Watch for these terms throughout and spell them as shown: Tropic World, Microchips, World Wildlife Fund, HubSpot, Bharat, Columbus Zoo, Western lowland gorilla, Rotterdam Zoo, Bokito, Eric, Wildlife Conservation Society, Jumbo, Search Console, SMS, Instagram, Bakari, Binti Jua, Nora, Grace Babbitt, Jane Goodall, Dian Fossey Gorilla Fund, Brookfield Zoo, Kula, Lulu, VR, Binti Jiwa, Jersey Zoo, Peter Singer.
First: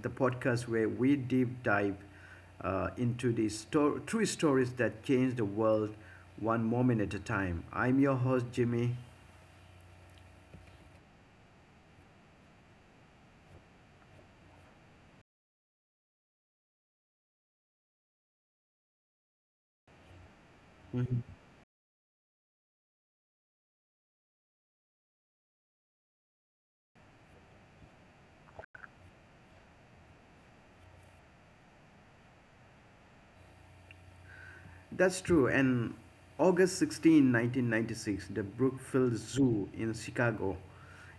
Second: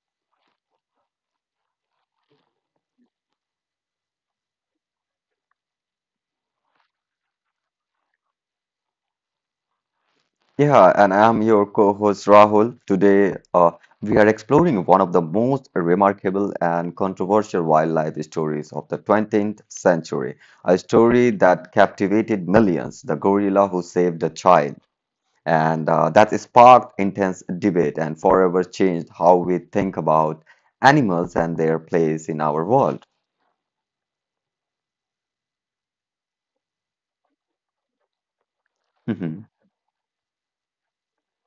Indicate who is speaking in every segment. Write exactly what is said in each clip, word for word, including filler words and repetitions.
Speaker 1: the podcast where we deep dive uh, into the sto- true stories that change the world one moment at a time. I'm your host, Jimmy.
Speaker 2: Yeah, and I'm your co-host Rahul. Today, uh, we are exploring one of the most remarkable and controversial wildlife stories of the twentieth century, a story that captivated millions, the gorilla who saved a child, and uh, that sparked intense debate and forever changed how we think about animals and their place in our world.
Speaker 1: That's true. And August sixteenth, nineteen ninety-six, the Brookfield Zoo in Chicago,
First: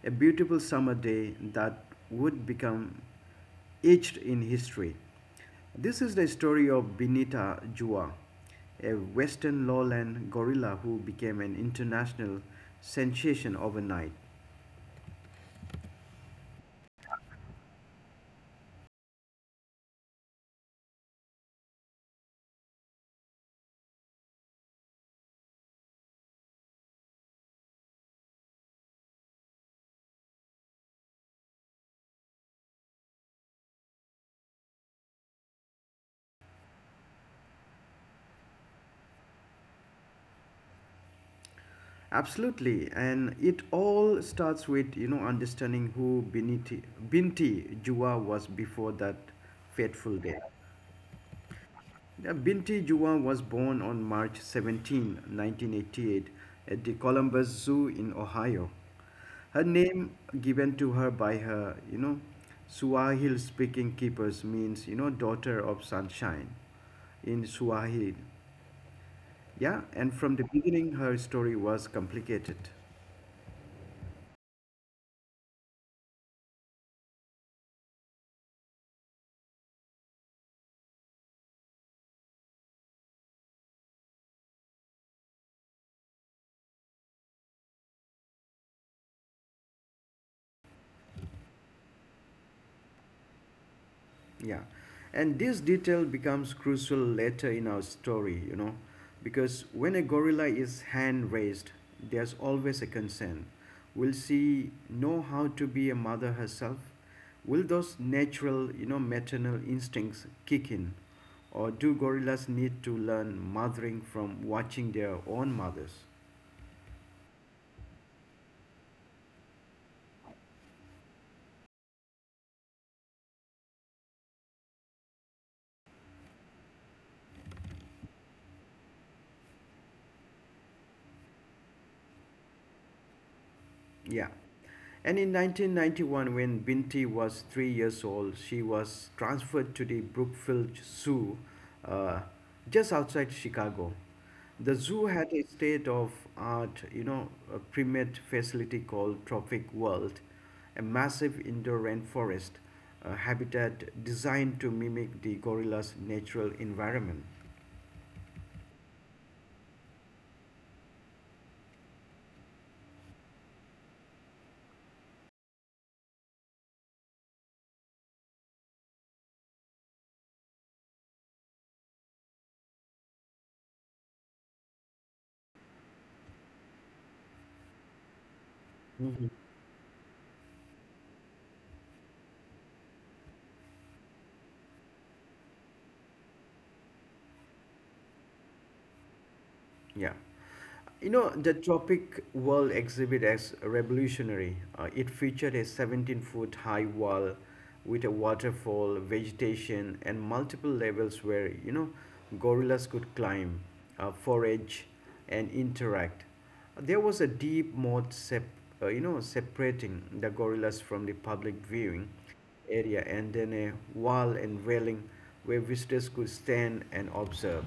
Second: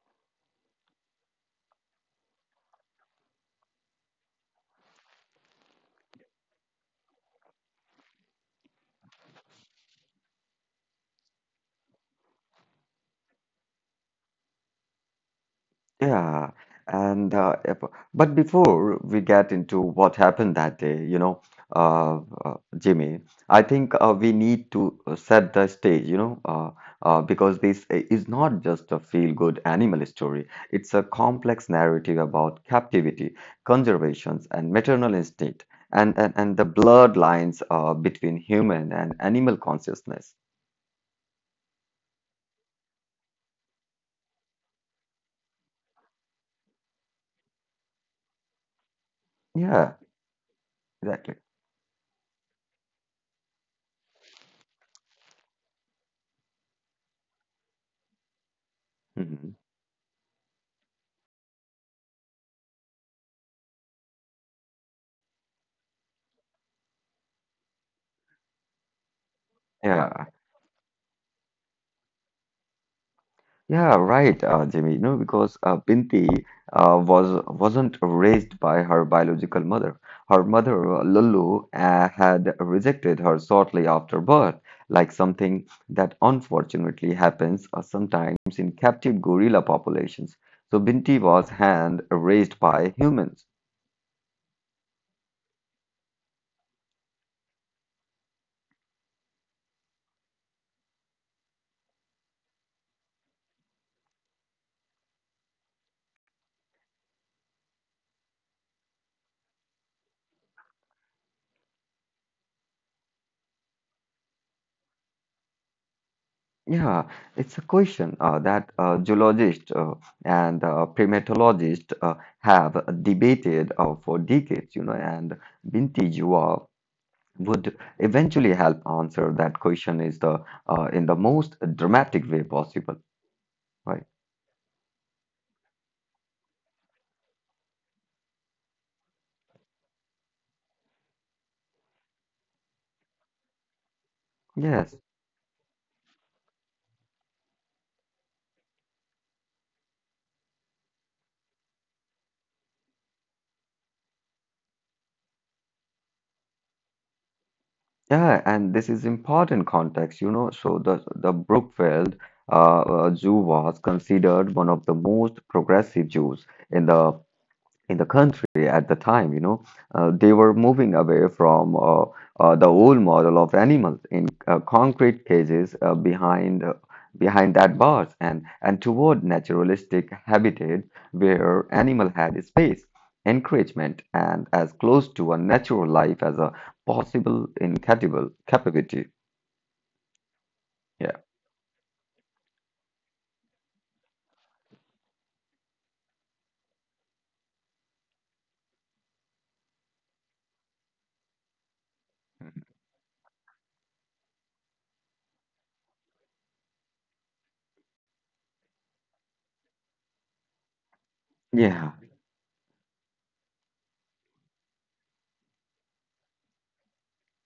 Speaker 1: a beautiful summer day that would become etched in history. This is the story of Benita Jua, a western lowland gorilla who became an international sensation overnight.
Speaker 2: Yeah, and uh, if- but before we get into what happened that day, you know, uh, uh, Jimmy, I think uh, we need to uh, set the stage, you know, uh, uh, because this i- is not just a feel-good animal story. It's a complex narrative about captivity, conservations, and maternal instinct, and and, and the blurred lines uh, between human and animal consciousness.
Speaker 1: Absolutely, and it all starts with you know understanding who Binti, Binti Jua was before that
Speaker 2: Yeah,
Speaker 1: fateful day.
Speaker 2: exactly.
Speaker 1: Yeah, Binti Juwa was born on March seventeenth, nineteen eighty-eight, at the Columbus Zoo in Ohio. Her
Speaker 2: Mhm.
Speaker 1: name, given to her by her you know, Swahili speaking keepers, means you know, daughter of sunshine in Swahili. Yeah, and from the
Speaker 2: Yeah.
Speaker 1: beginning, her story was complicated.
Speaker 2: Yeah, right, uh, Jimmy. You know, because uh, Binti uh, was wasn't raised by her biological mother. Her mother, uh, Lulu, uh, had rejected her shortly after birth, like something that unfortunately happens uh, sometimes in captive gorilla populations. So Binti was hand raised by humans.
Speaker 1: Yeah, and this detail becomes crucial later in our story, you know, because when a gorilla is hand raised, there's always a concern. Will she know how to be a mother herself? Will those natural, you know, maternal instincts kick in? Or do gorillas need to learn mothering from watching their own mothers?
Speaker 2: Yeah, it's a question uh, that uh, zoologists uh, and uh, primatologists uh, have debated uh, for decades, you know, and Binti war would eventually help answer that question is the uh, in the most dramatic way possible, right?
Speaker 1: Yeah. And in nineteen ninety-one, when Binti was three years old, she was transferred to the Brookfield Zoo, uh, just outside Chicago. The zoo
Speaker 2: Yes.
Speaker 1: had a state of art, you know, a primate facility called Tropic World, a massive indoor rainforest uh, habitat designed to mimic the gorilla's natural environment.
Speaker 2: Yeah, and this is important context, you know. So the the Brookfield uh, uh, Zoo was considered one of the most progressive zoos in the in the country at the time, you know, uh, they were moving away from uh, uh, the old model of animals in uh, concrete cages uh, behind uh, behind that bars and and toward naturalistic habitat where animal had space, encouragement, and as close to a natural life as a possible in capable capability.
Speaker 1: Yeah. You know,
Speaker 2: Yeah.
Speaker 1: the Tropic World exhibit as revolutionary. Uh, it featured a seventeen foot high wall with a waterfall, vegetation, and multiple levels where, you know, gorillas could climb, uh, forage, and interact. There was a deep moat sep- uh, you know, separating the gorillas from the public viewing
Speaker 2: Yeah.
Speaker 1: area, and then a wall and railing where visitors could stand and observe.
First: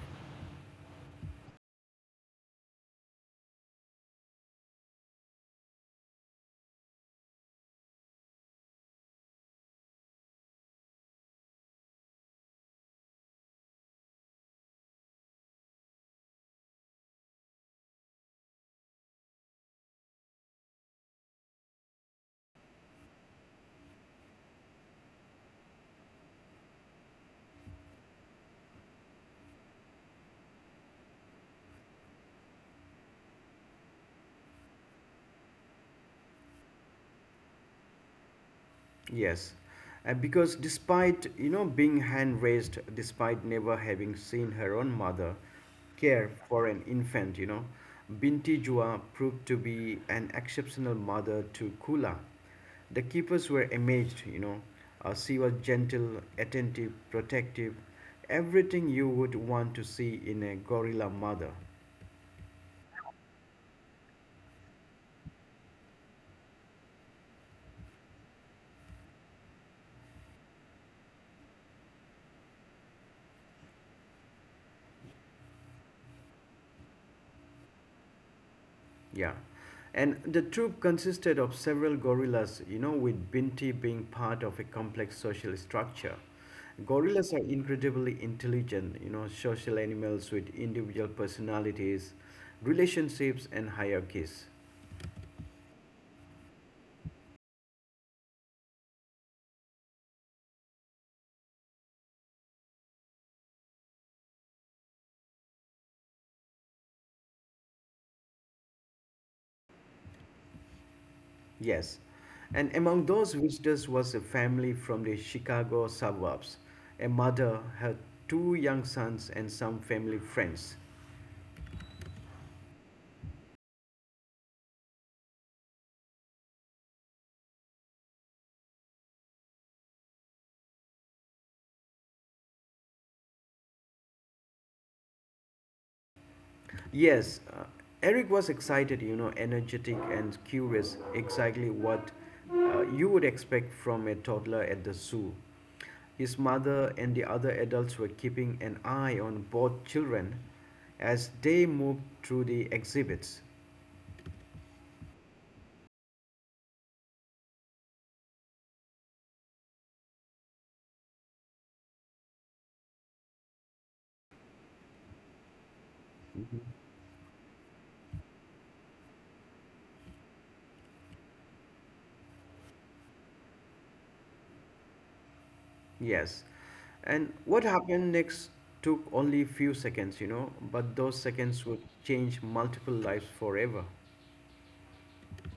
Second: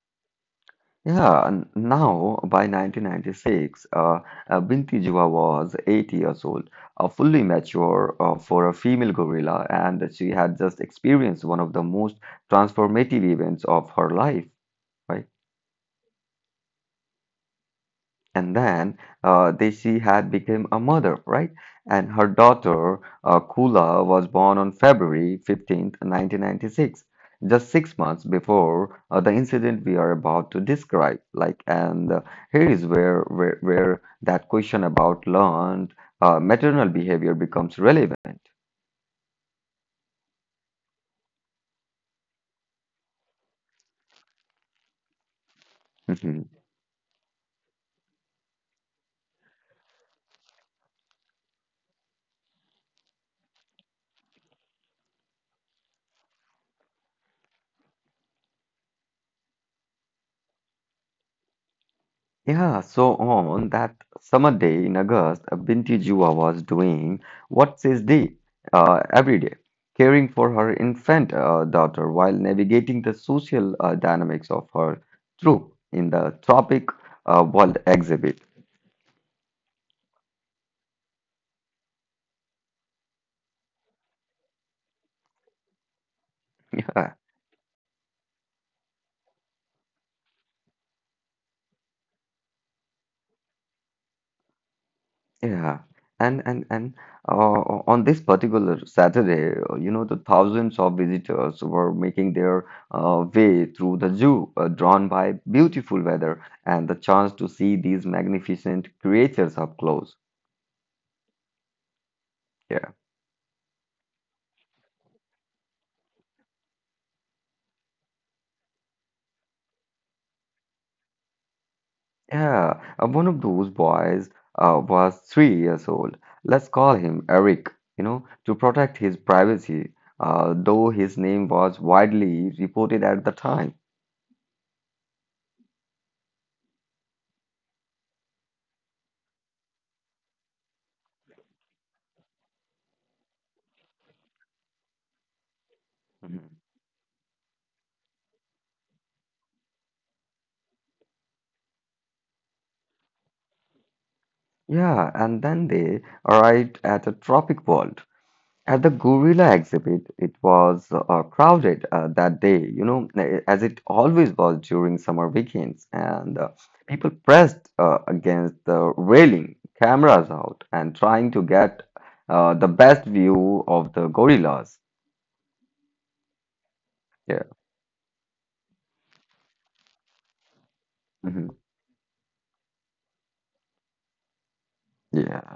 Speaker 2: Yeah, and now by nineteen ninety-six, uh, uh, Binti Jiva was eight years old, uh, fully mature uh, for a female gorilla, and she had just experienced one of the most transformative events of her life, right? And then uh, Desi had become a mother, right? And her daughter, uh, Kula, was born on February fifteenth, nineteen ninety-six, just six months before uh, the incident we are about to describe. Like, and uh, here is where, where, where that question about learned uh, maternal behavior becomes relevant.
Speaker 1: Yes, uh, because despite you know being hand raised, despite never having seen her own mother care for an infant, you know, Binti Jua proved to be an exceptional mother to Kula. The keepers were amazed, you know. Uh, she was gentle, attentive, protective, everything you would want to see in a gorilla mother.
Speaker 2: Yeah, so on that summer day in August, uh, Binti Jua was doing what says day uh, every day, caring for her infant uh, daughter while navigating the social uh, dynamics of her troop in the Tropic uh, World exhibit.
Speaker 1: Yeah. And the troop consisted of several gorillas, you know, with Binti being part of a complex social structure. Gorillas are incredibly intelligent, you know, social animals with individual personalities, relationships, and hierarchies.
Speaker 2: Yeah, and and and uh, o- on this particular Saturday, uh, you know, the thousands of visitors were making their uh, way through the zoo, uh, drawn by beautiful weather and the chance to see these magnificent creatures up close.
Speaker 1: Yes. And
Speaker 2: Yeah,
Speaker 1: among those visitors was a family from the Chicago suburbs. A mother, her two young sons, and some family friends.
Speaker 2: yeah. Uh, one of those boys uh, was three years old. Let's call him Eric, you know, to protect his privacy, uh, though his name was widely reported at the time.
Speaker 1: Yes, uh, Eric was excited, you know, energetic and curious, exactly what uh, you would expect from a toddler at the zoo. His mother and the other adults were keeping an eye on both children as they moved through the exhibits.
Speaker 2: Yeah, and then they arrived at a Tropic World. At the gorilla exhibit, it was uh, crowded uh, that day, you know, eh, as it always was during summer weekends. And uh, people pressed uh, against the railing, cameras out, and trying to get uh, the best view of the gorillas.
Speaker 1: Yes. And
Speaker 2: Yeah.
Speaker 1: what happened next took only a few seconds, you know, but those
Speaker 2: Mhm.
Speaker 1: seconds would change multiple lives forever.
Speaker 2: Yeah.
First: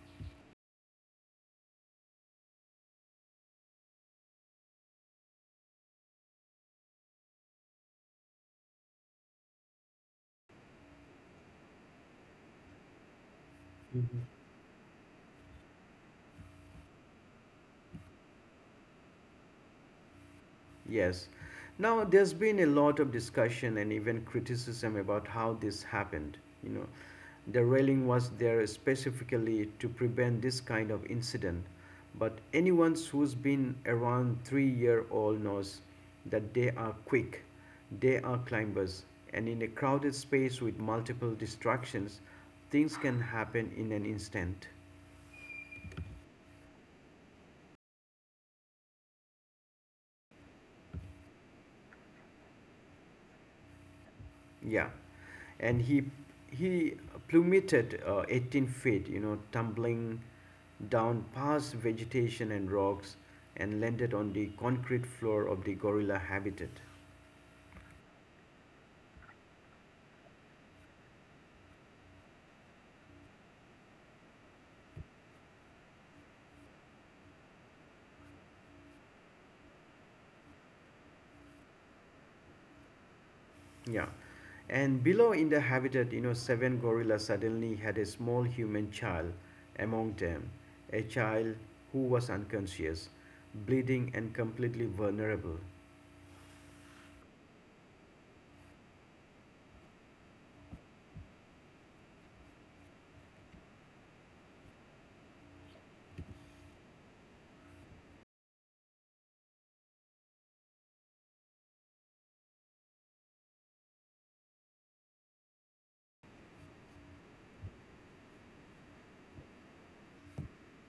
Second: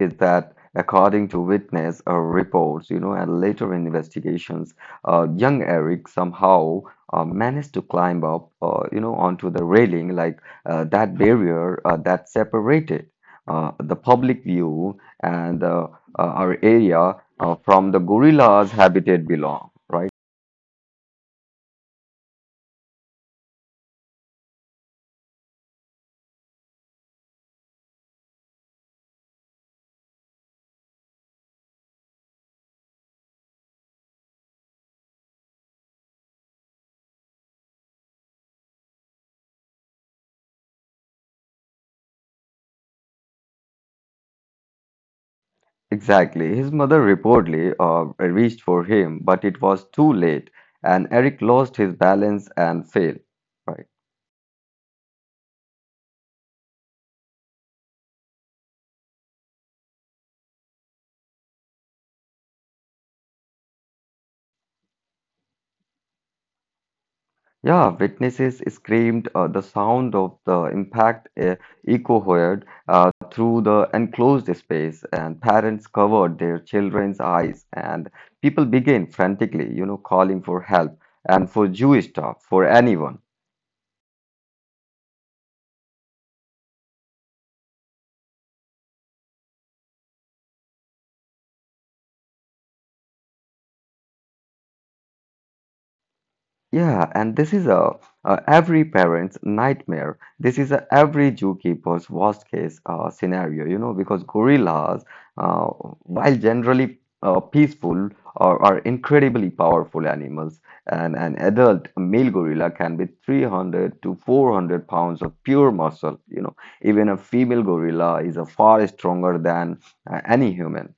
Speaker 2: Is that according to witness uh, reports, you know, and later investigations, uh, young Eric somehow uh, managed to climb up, uh, you know, onto the railing, like uh, that barrier uh, that separated uh, the public view and uh, uh, our area uh, from the gorilla's habitat belong, right?
Speaker 1: Yes. Now, there's been a lot of discussion and even criticism about how this happened. You know, the railing was there specifically to prevent this kind of incident. But anyone who's been around three year old knows that they are quick, they are climbers, and in a crowded space with multiple distractions, things can happen in an instant.
Speaker 2: Exactly. His mother reportedly uh, reached for him, but it was too late, and Eric lost his balance and fell, right?
Speaker 1: Yeah, and he he plummeted uh, eighteen feet, you know, tumbling down past vegetation and rocks, and landed on the concrete floor of the gorilla habitat.
Speaker 2: Yeah, witnesses screamed. Uh, the sound of the impact uh, echoed uh, through the enclosed space, and parents covered their children's eyes, and people began frantically, you know, calling for help and for Jewish staff, for anyone.
Speaker 1: Yeah, and below in the habitat, you know, seven gorillas suddenly had a small human child among them, a child who was unconscious, bleeding, and completely vulnerable.
Speaker 2: Yeah, and this is a, a every parent's nightmare. This is a every zookeeper's worst case uh, scenario, you know, because gorillas, uh, while generally uh, peaceful, are, are incredibly powerful animals. And an adult male gorilla can be three hundred to four hundred pounds of pure muscle, you know. Even a female gorilla is a far stronger than uh, any human.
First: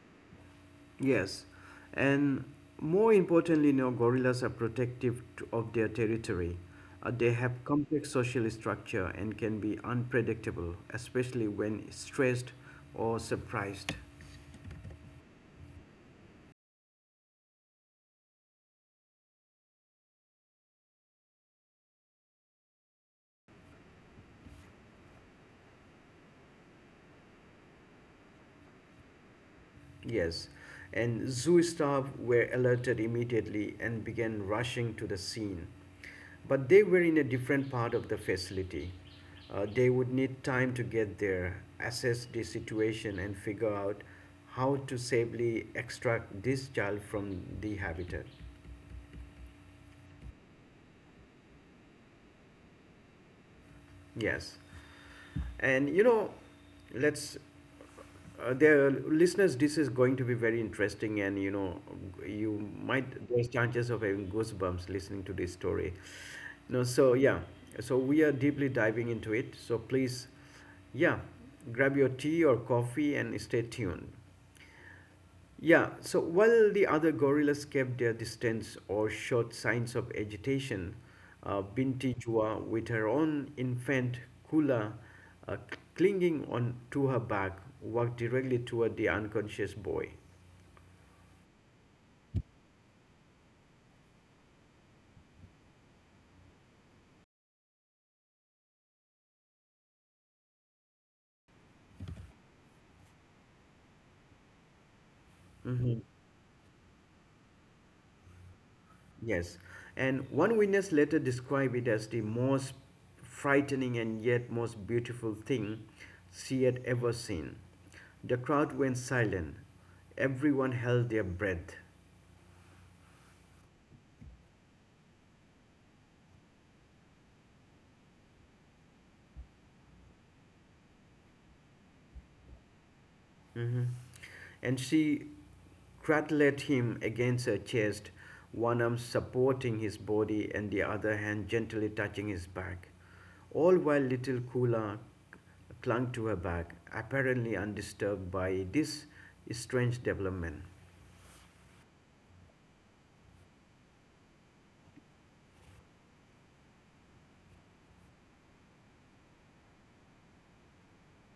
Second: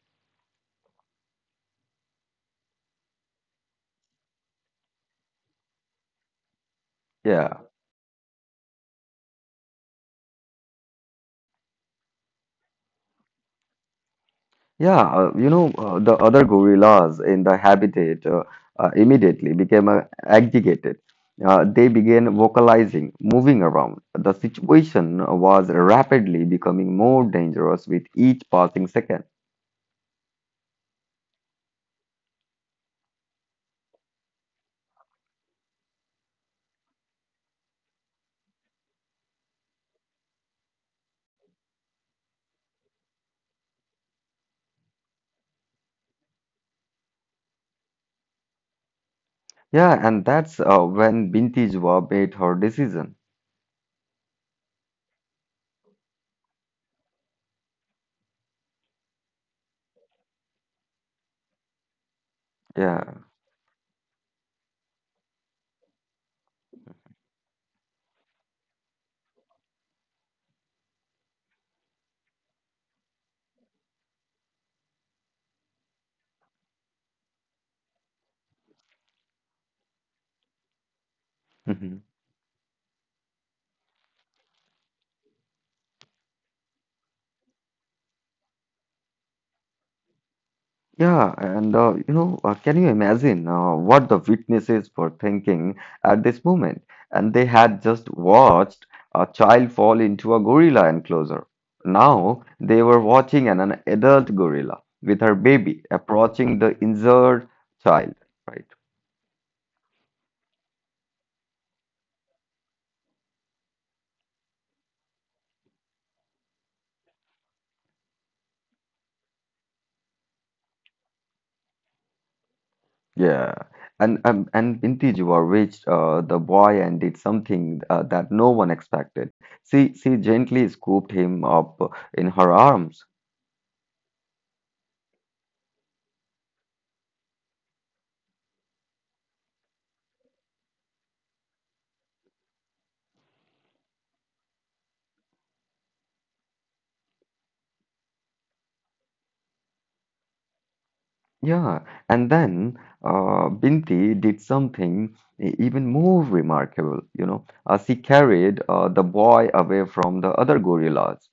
Speaker 1: Yes, and more importantly, you know, gorillas are protective t- of their territory. Uh, they
Speaker 2: Yeah.
Speaker 1: have complex social structure and can be unpredictable, especially when stressed or surprised.
Speaker 2: Yeah, uh, you know, uh, the other gorillas in the habitat uh, uh, immediately became uh, agitated. Uh, they began vocalizing, moving around. The situation was rapidly becoming more dangerous with each passing second.
Speaker 1: Yes, and zoo staff were alerted immediately and began rushing to the scene. But they were in a different part of the facility. Uh, they would need time to get there, assess the situation, and figure out how to safely extract this child from the habitat.
Speaker 2: Yeah, and that's uh, when Binti Jua made her decision.
Speaker 1: Yes. And you know, let's, uh, there, listeners, this is going to be very interesting, and you know, you might
Speaker 2: Yeah.
Speaker 1: there's chances of having goosebumps listening to this story. No, so yeah, so we are deeply diving into it. So please, yeah, grab your tea or coffee and stay tuned. Yeah, so while the other gorillas kept their distance or showed signs of agitation, uh, Binti Jua, with her own infant Kula uh, clinging on to her back, walked directly toward the unconscious boy.
Speaker 2: Yeah, and uh, you know, uh, can you imagine uh, what the witnesses were thinking at this moment? And they had just watched a child fall into a gorilla enclosure. Now they were watching an, an adult gorilla with her baby
Speaker 1: Hmm.
Speaker 2: approaching the injured child, right?
Speaker 1: Yes, and one witness later described it as the most frightening and yet most beautiful thing she had ever seen. The crowd went silent. Everyone held their breath.
Speaker 2: Yeah. And um, and Binti Juwa reached uh, the boy and did something uh, that no one expected. She she gently scooped him up in her arms.
Speaker 1: Mhm. And she cradled him against her chest, one arm supporting his body and the other hand gently touching his back, all while little Kula clung to her back, apparently undisturbed by this strange development.
Speaker 2: Yeah, and then uh, Binti did something e- even more remarkable, you know. Uh, she carried uh, the boy away from the other gorillas.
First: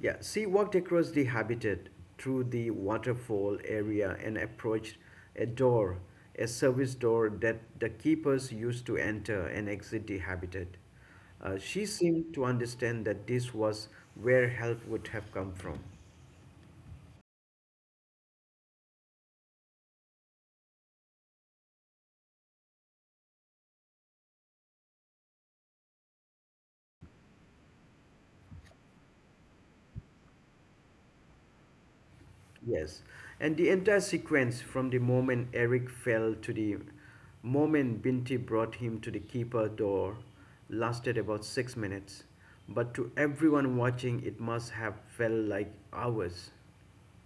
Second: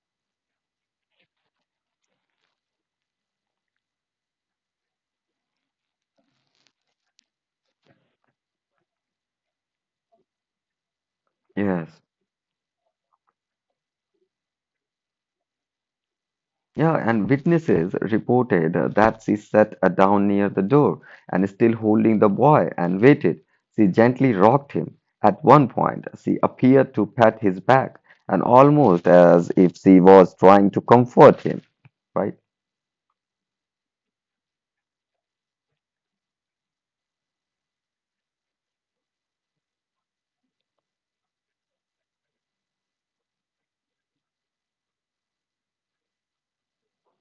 Speaker 1: Yeah, she walked across the habitat through the waterfall area and approached a door, a service door that the keepers used to enter and exit the habitat. Uh, she
Speaker 2: Yes.
Speaker 1: seemed to understand that this was where help would have come from.
Speaker 2: Yeah, and witnesses reported uh, that she sat uh, down near the door and still holding the boy and waited. She gently rocked him. At one point, she appeared to pat his back and almost as if she was trying to comfort him, right?
Speaker 1: Yes, and the entire sequence, from the moment Eric fell to the moment Binti brought him to the keeper door, lasted about six minutes, but to everyone watching, it must have felt like hours.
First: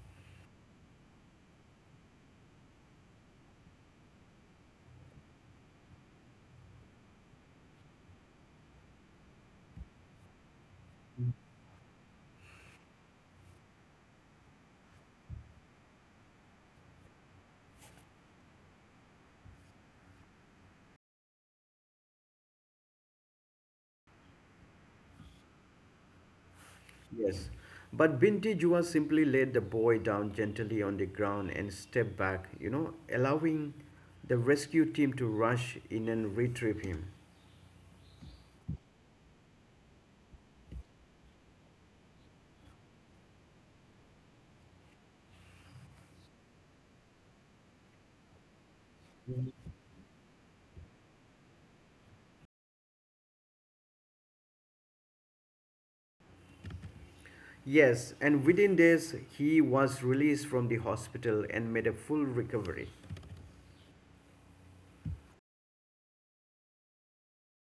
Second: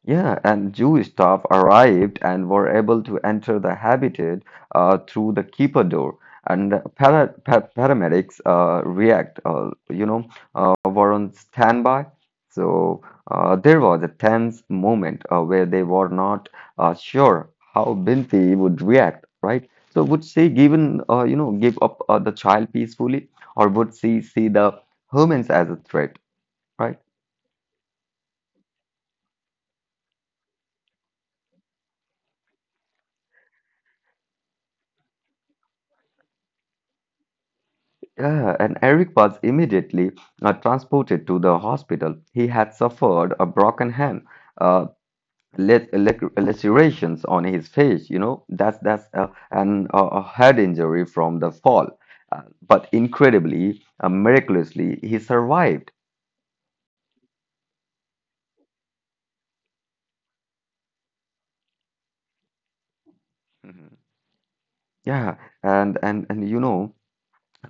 Speaker 2: Yeah, and Jew staff arrived and were able to enter the habitat uh, through the keeper door. And para pa- paramedics uh, react, uh, you know, uh, were on standby. So uh, there was a tense moment uh, where they were not uh, sure how Binti would react, right? So would she given, uh, you know, give up uh, the child peacefully, or would she see the humans as a threat, right?
Speaker 1: Yes, but Binti Jua simply laid the boy down gently on the ground and stepped back, you know, allowing the rescue team to rush in and retrieve him.
Speaker 2: Yeah, and Eric was immediately uh, transported to the hospital. He had suffered a broken hand, uh, la- lac- lacerations on his face, you know, that's that's uh, and uh, a head injury from the fall. Uh, but incredibly, uh, miraculously, he survived.
Speaker 1: Yes, and within days he was released from the hospital and made a full recovery.
Speaker 2: Mhm. Yeah. and and and you know.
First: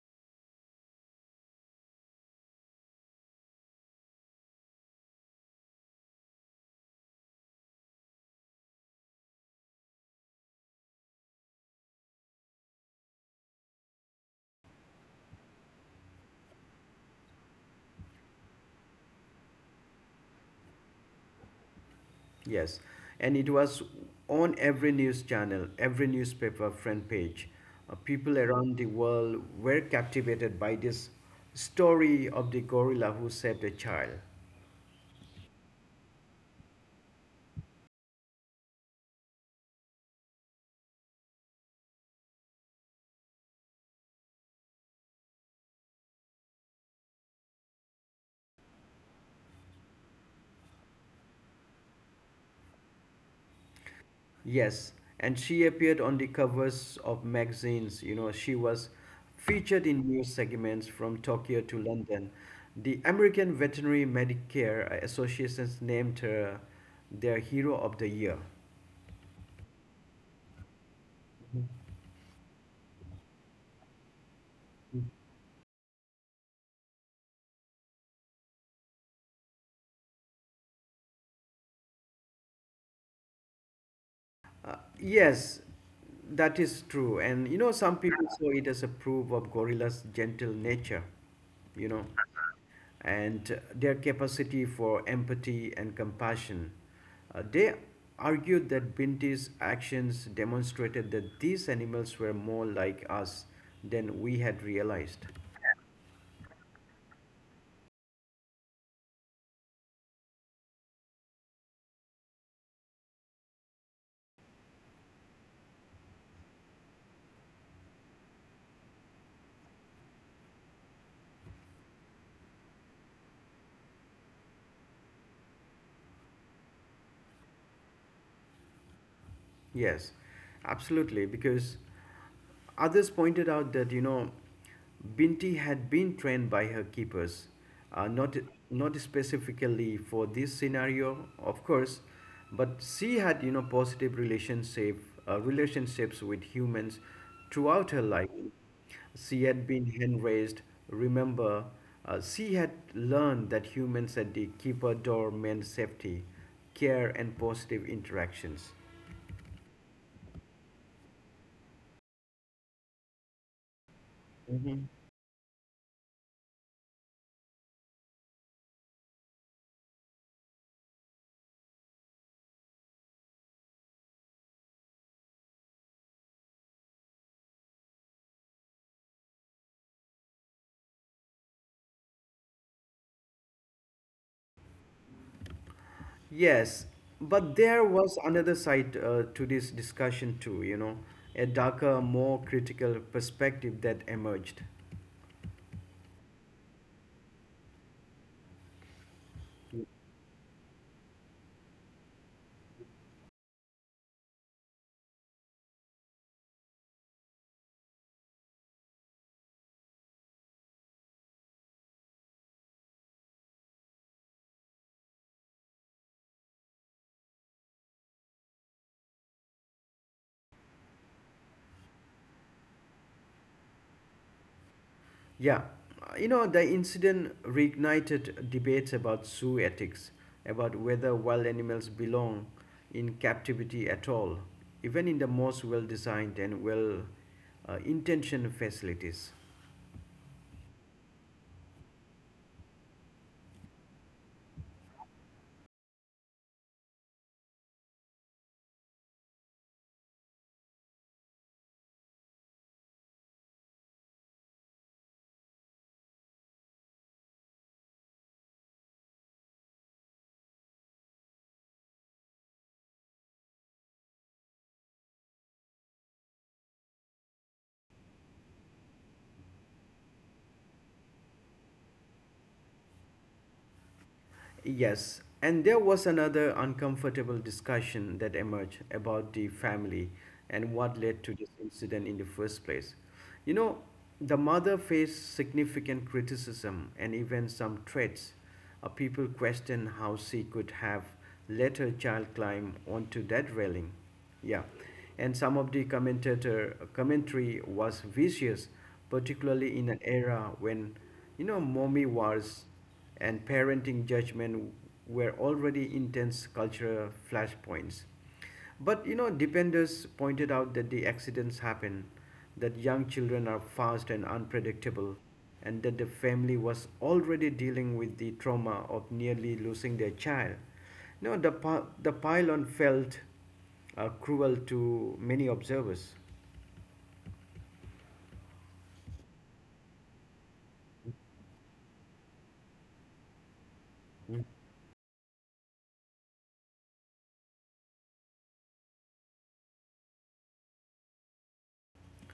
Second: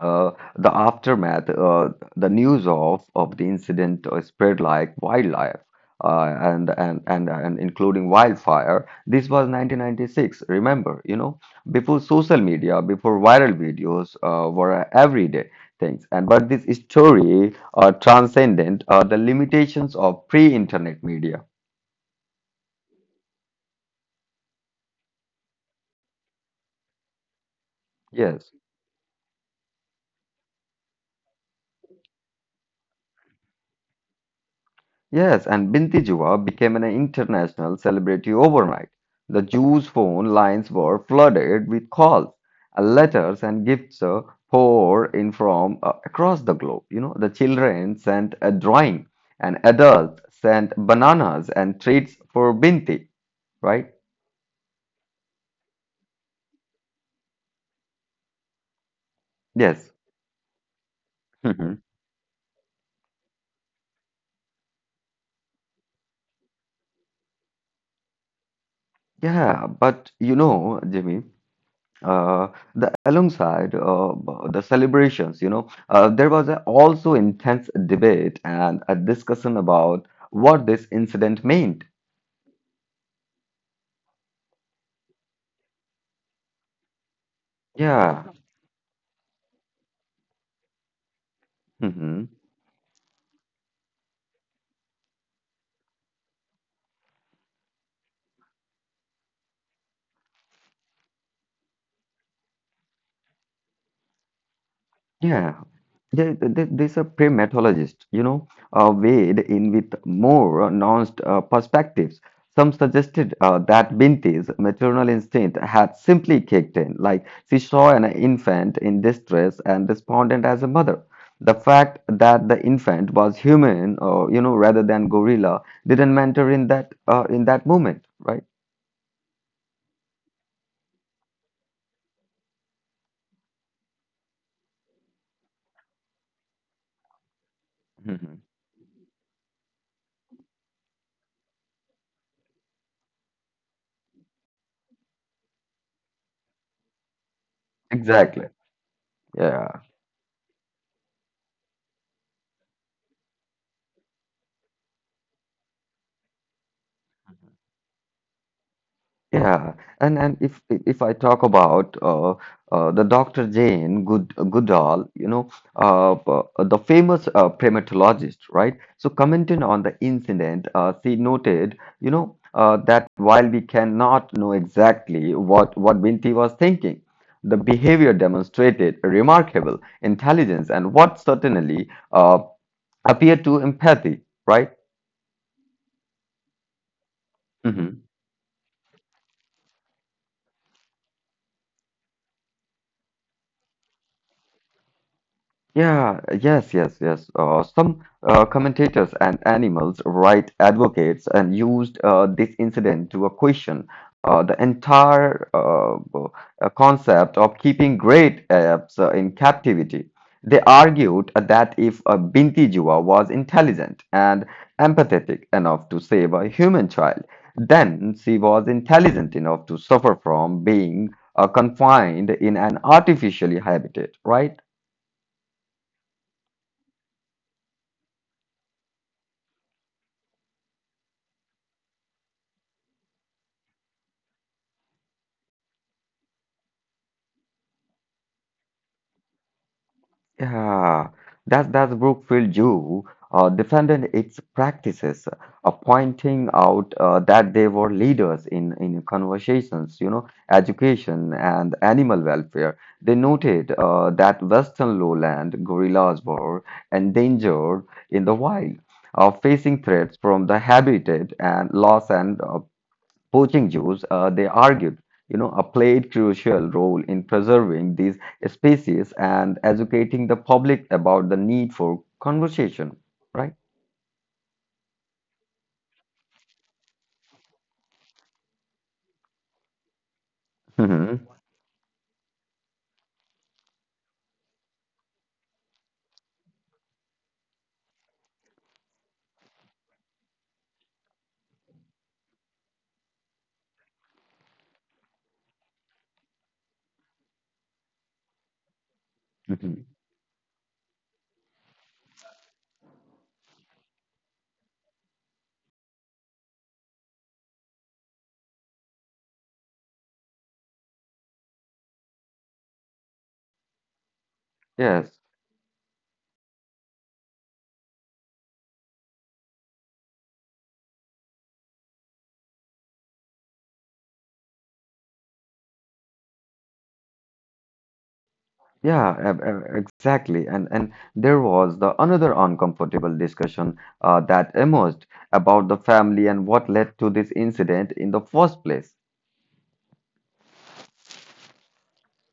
Speaker 2: Uh, the aftermath, uh, the news of, of the incident uh, spread like wildlife, uh, and, and, and, and including wildfire. This was nineteen ninety-six, remember, you know, before social media, before viral videos uh, were everyday things. And but this story uh, transcended uh, the limitations of pre-internet media.
Speaker 1: Yes, and it was on every news channel, every newspaper front page. Uh, people
Speaker 2: Yes.
Speaker 1: around the world were captivated by this story of the gorilla who saved a child.
Speaker 2: Yes, and Binti Juwa became an international celebrity overnight. The Jews' phone lines were flooded with calls, uh, letters, and gifts uh, poured in from uh, across the globe. You know, the children sent a drawing, and adults sent bananas and treats for Binti, right?
Speaker 1: Yes, and she appeared on the covers of magazines. You know, she was featured
Speaker 2: Yes.
Speaker 1: in news segments from Tokyo to
Speaker 2: Mhm.
Speaker 1: London. The American Veterinary Medicare Association named her their Hero of the Year.
Speaker 2: Yeah, but you know, Jimmy, uh, the alongside uh, the celebrations, you know, uh, there was a also intense debate and a discussion about what this incident meant.
Speaker 1: Uh, yes, that is true. And you know, some
Speaker 2: Yeah.
Speaker 1: people saw it as a proof of gorilla's gentle nature, you know,
Speaker 2: Mhm.
Speaker 1: and uh, their capacity for empathy and compassion. Uh, they argued that Binti's actions demonstrated that these animals were more like us than we had realized.
Speaker 2: Yeah, there, there- there's a pre-methodologist, you know, uh, weighed in with more nuanced uh, perspectives. Some suggested uh, that Binti's maternal instinct had simply kicked in, like she saw an infant in distress and despondent as a mother. The fact that the infant was human, uh, you know, rather than gorilla, didn't matter in that uh, in that moment, right?
Speaker 1: Yes, absolutely. Because others pointed out that, you know, Binti had been trained by her keepers, uh, not
Speaker 2: Mhm.
Speaker 1: not specifically for this scenario, of course, but she had you know positive relationship uh, relationships with humans throughout her life.
Speaker 2: Exactly.
Speaker 1: She had
Speaker 2: Yeah.
Speaker 1: been hand raised. Remember, uh, she had learned that humans at the keeper door meant safety, care, and positive interactions.
Speaker 2: Yeah, and and if if I talk about uh, uh, the Doctor Jane Good
Speaker 1: Mhm.
Speaker 2: Goodall, you know, uh, uh, the famous uh, primatologist, right? So commenting on the incident, uh, she noted, you know, uh, that while we cannot know exactly what what Binti was thinking, the behavior demonstrated remarkable intelligence and what certainly uh, appeared to empathy, right?
Speaker 1: Yes, but there
Speaker 2: Mm-hmm.
Speaker 1: was another side uh, to this discussion too, you know, a darker, more critical perspective that emerged.
Speaker 2: Yeah, yes, yes, yes. Uh, some uh, commentators and animals rights advocates and used uh, this incident to a question uh, the entire uh, uh, concept of keeping great apes uh, in captivity. They argued that if a Binti Jiva was intelligent and empathetic enough to save a human child, then she was intelligent enough to suffer from being uh, confined in an artificially habitat, right?
Speaker 1: Yeah, uh, you know, the incident reignited debates about zoo ethics, about whether wild animals belong in captivity at all, even in the most well designed and well uh, intentioned facilities.
Speaker 2: Yeah, does does Brookfield Jew uh, defended its practices, uh, pointing out uh, that they were leaders in in conversations, you know, education and animal welfare. They noted uh, that Western lowland gorillas were endangered in the wild, uh, facing threats from the habitat and loss and uh, poaching Jews, uh, they argued, you know, a played crucial role in preserving these species and educating the public about the need for conversation, right?
Speaker 1: Yes, and there was another uncomfortable discussion that emerged about the family and what
Speaker 2: Mhm,
Speaker 1: led to this incident in the first place. You know, the mother faced significant criticism and even some threats. Uh, people questioned how she could have let her child climb onto that railing. Yeah, and some of the commentator uh, commentary was vicious, particularly
Speaker 2: mhm.
Speaker 1: in an era when, you know, mommy wars and parenting judgment were already intense cultural flashpoints. But, you know, defenders pointed out that the accidents happen, that young children are fast and
Speaker 2: Yes.
Speaker 1: unpredictable, and that the family was already dealing with the trauma of nearly losing their child. You the, pi- the pylon felt uh, cruel to many observers.
Speaker 2: Yeah, e- e- exactly. And and there was the another uncomfortable discussion uh, that emerged about the family and what led to this incident in the first place.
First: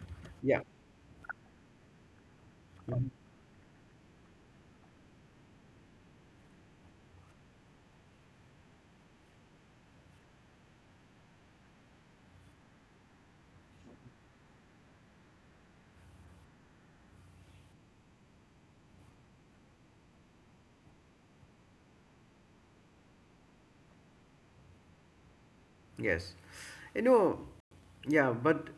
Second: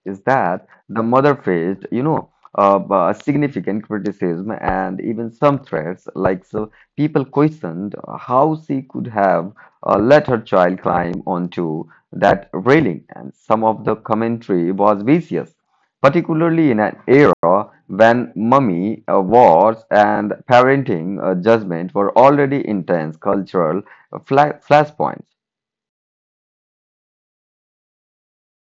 Speaker 2: Is
Speaker 1: Yeah.
Speaker 2: that the mother faced, you know, uh, uh, significant criticism and even some threats. Like, so people questioned how she could have uh, let her child climb onto that railing, and some of the commentary was vicious, particularly in an era when mummy uh, wars and parenting uh, judgment were already intense cultural fla flashpoints.
Speaker 1: Yes. You know, yeah, but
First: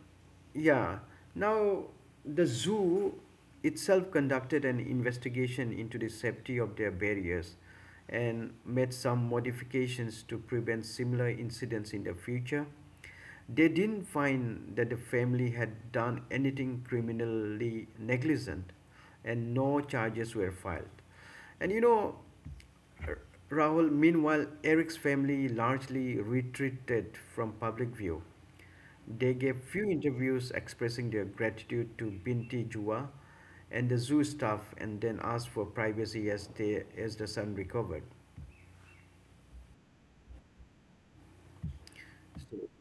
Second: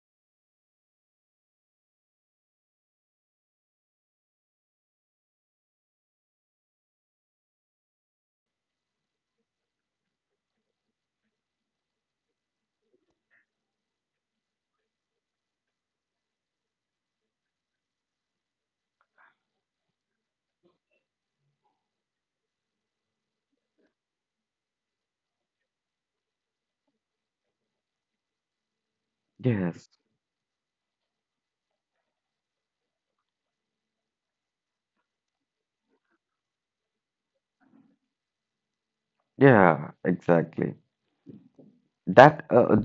Speaker 1: yeah. Now, the zoo itself conducted an investigation into the safety of their barriers and made some modifications to prevent similar incidents in the future. They didn't find that the family had done anything criminally negligent, and no charges were filed. And, you know, Rahul, meanwhile, Eric's family largely retreated from public view. They gave
Speaker 2: Yes.
Speaker 1: few interviews expressing their gratitude to Binti Jua and the zoo staff, and then asked for privacy as, they, as the son recovered.
Speaker 2: Yeah, exactly. That uh,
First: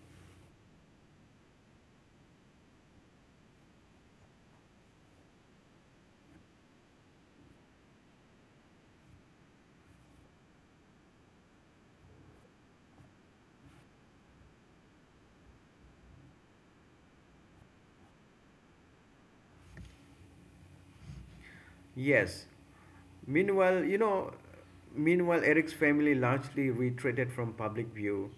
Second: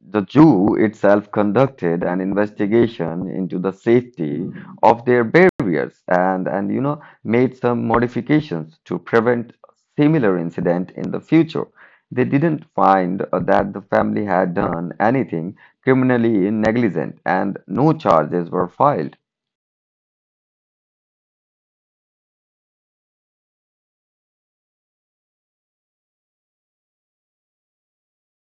Speaker 2: The Jew itself conducted an investigation into the safety of their barriers and, and you know made some modifications to prevent similar incident in the future. They didn't find uh, that the family had done anything criminally negligent and no charges were filed.
Speaker 1: Yes. Meanwhile, you know, meanwhile, Eric's family largely retreated from public view.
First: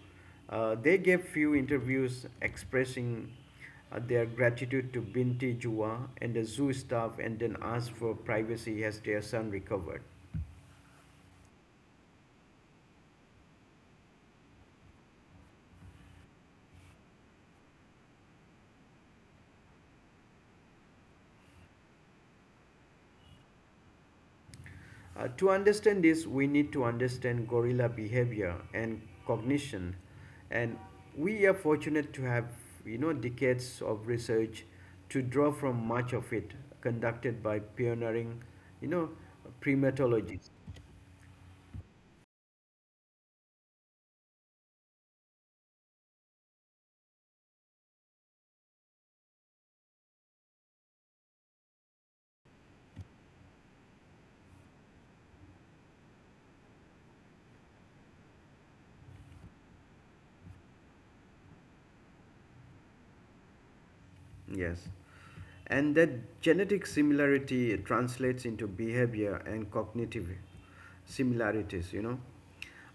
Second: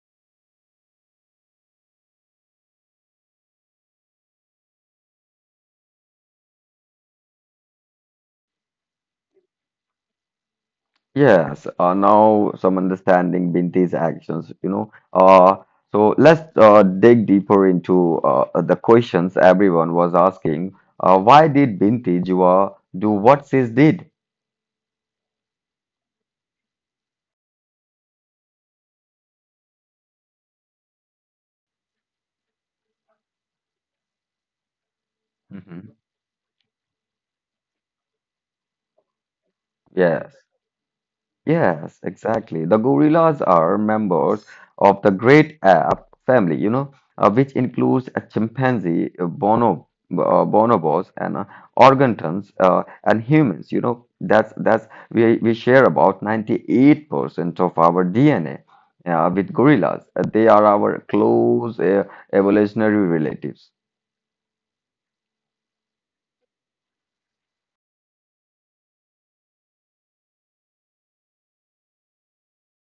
Speaker 1: Uh, they gave few interviews expressing uh, their gratitude to Binti Jua and the zoo staff, and then asked for privacy as their son recovered.
Speaker 2: Yes, uh, now some understanding Binti's actions. you know. Uh, so let's uh, dig deeper into uh, the questions everyone was asking. Uh, why did Binti Jua do what she did?
Speaker 1: Uh, to understand this, we need to understand gorilla behavior and cognition. And we are fortunate to have, you know, decades of research to draw from,
Speaker 2: Mhm.
Speaker 1: much of it conducted by pioneering, you know,
Speaker 2: Yes.
Speaker 1: primatologists.
Speaker 2: Yes, exactly. The gorillas are members of the great ape family, you know, uh, which includes a chimpanzee, uh, bono, uh, bonobos, and uh, orangutans, uh, and humans. You know, that's that's we we share about ninety-eight percent of our D N A uh, with gorillas. Uh, They are our close uh, evolutionary relatives.
Speaker 1: Yes. And that genetic similarity translates into behavior and cognitive similarities, you know.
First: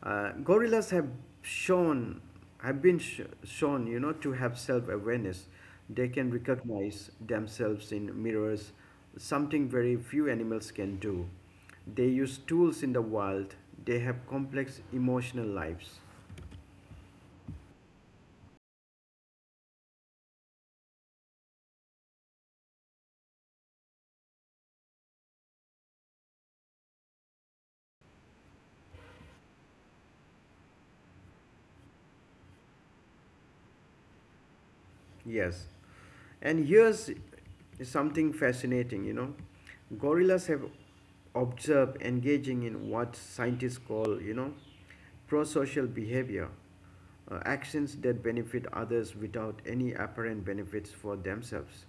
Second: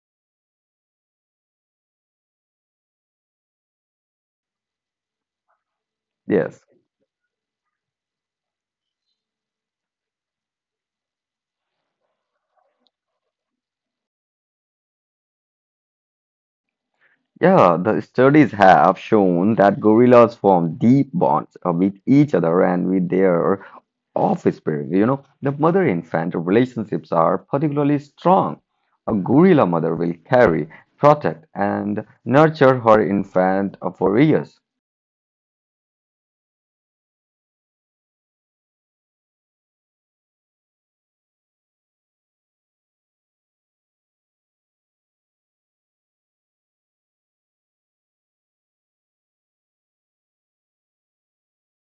Speaker 1: Uh, gorillas have shown, have been sh- shown, you know, to have self awareness. They can
Speaker 2: Yes.
Speaker 1: recognize themselves in mirrors, something very few animals can do. They use tools in the wild, they have complex emotional lives.
Speaker 2: Yeah, the studies have shown that gorillas form deep bonds uh, with each other and with their of spirit. You know, the mother infant relationships are particularly strong. A gorilla mother will carry, protect, and nurture her infant for years.
Speaker 1: Yes. And here's something fascinating, you know. Gorillas have observed engaging in what scientists call, you know, pro-social behavior, uh, actions that benefit others without any apparent benefits for themselves.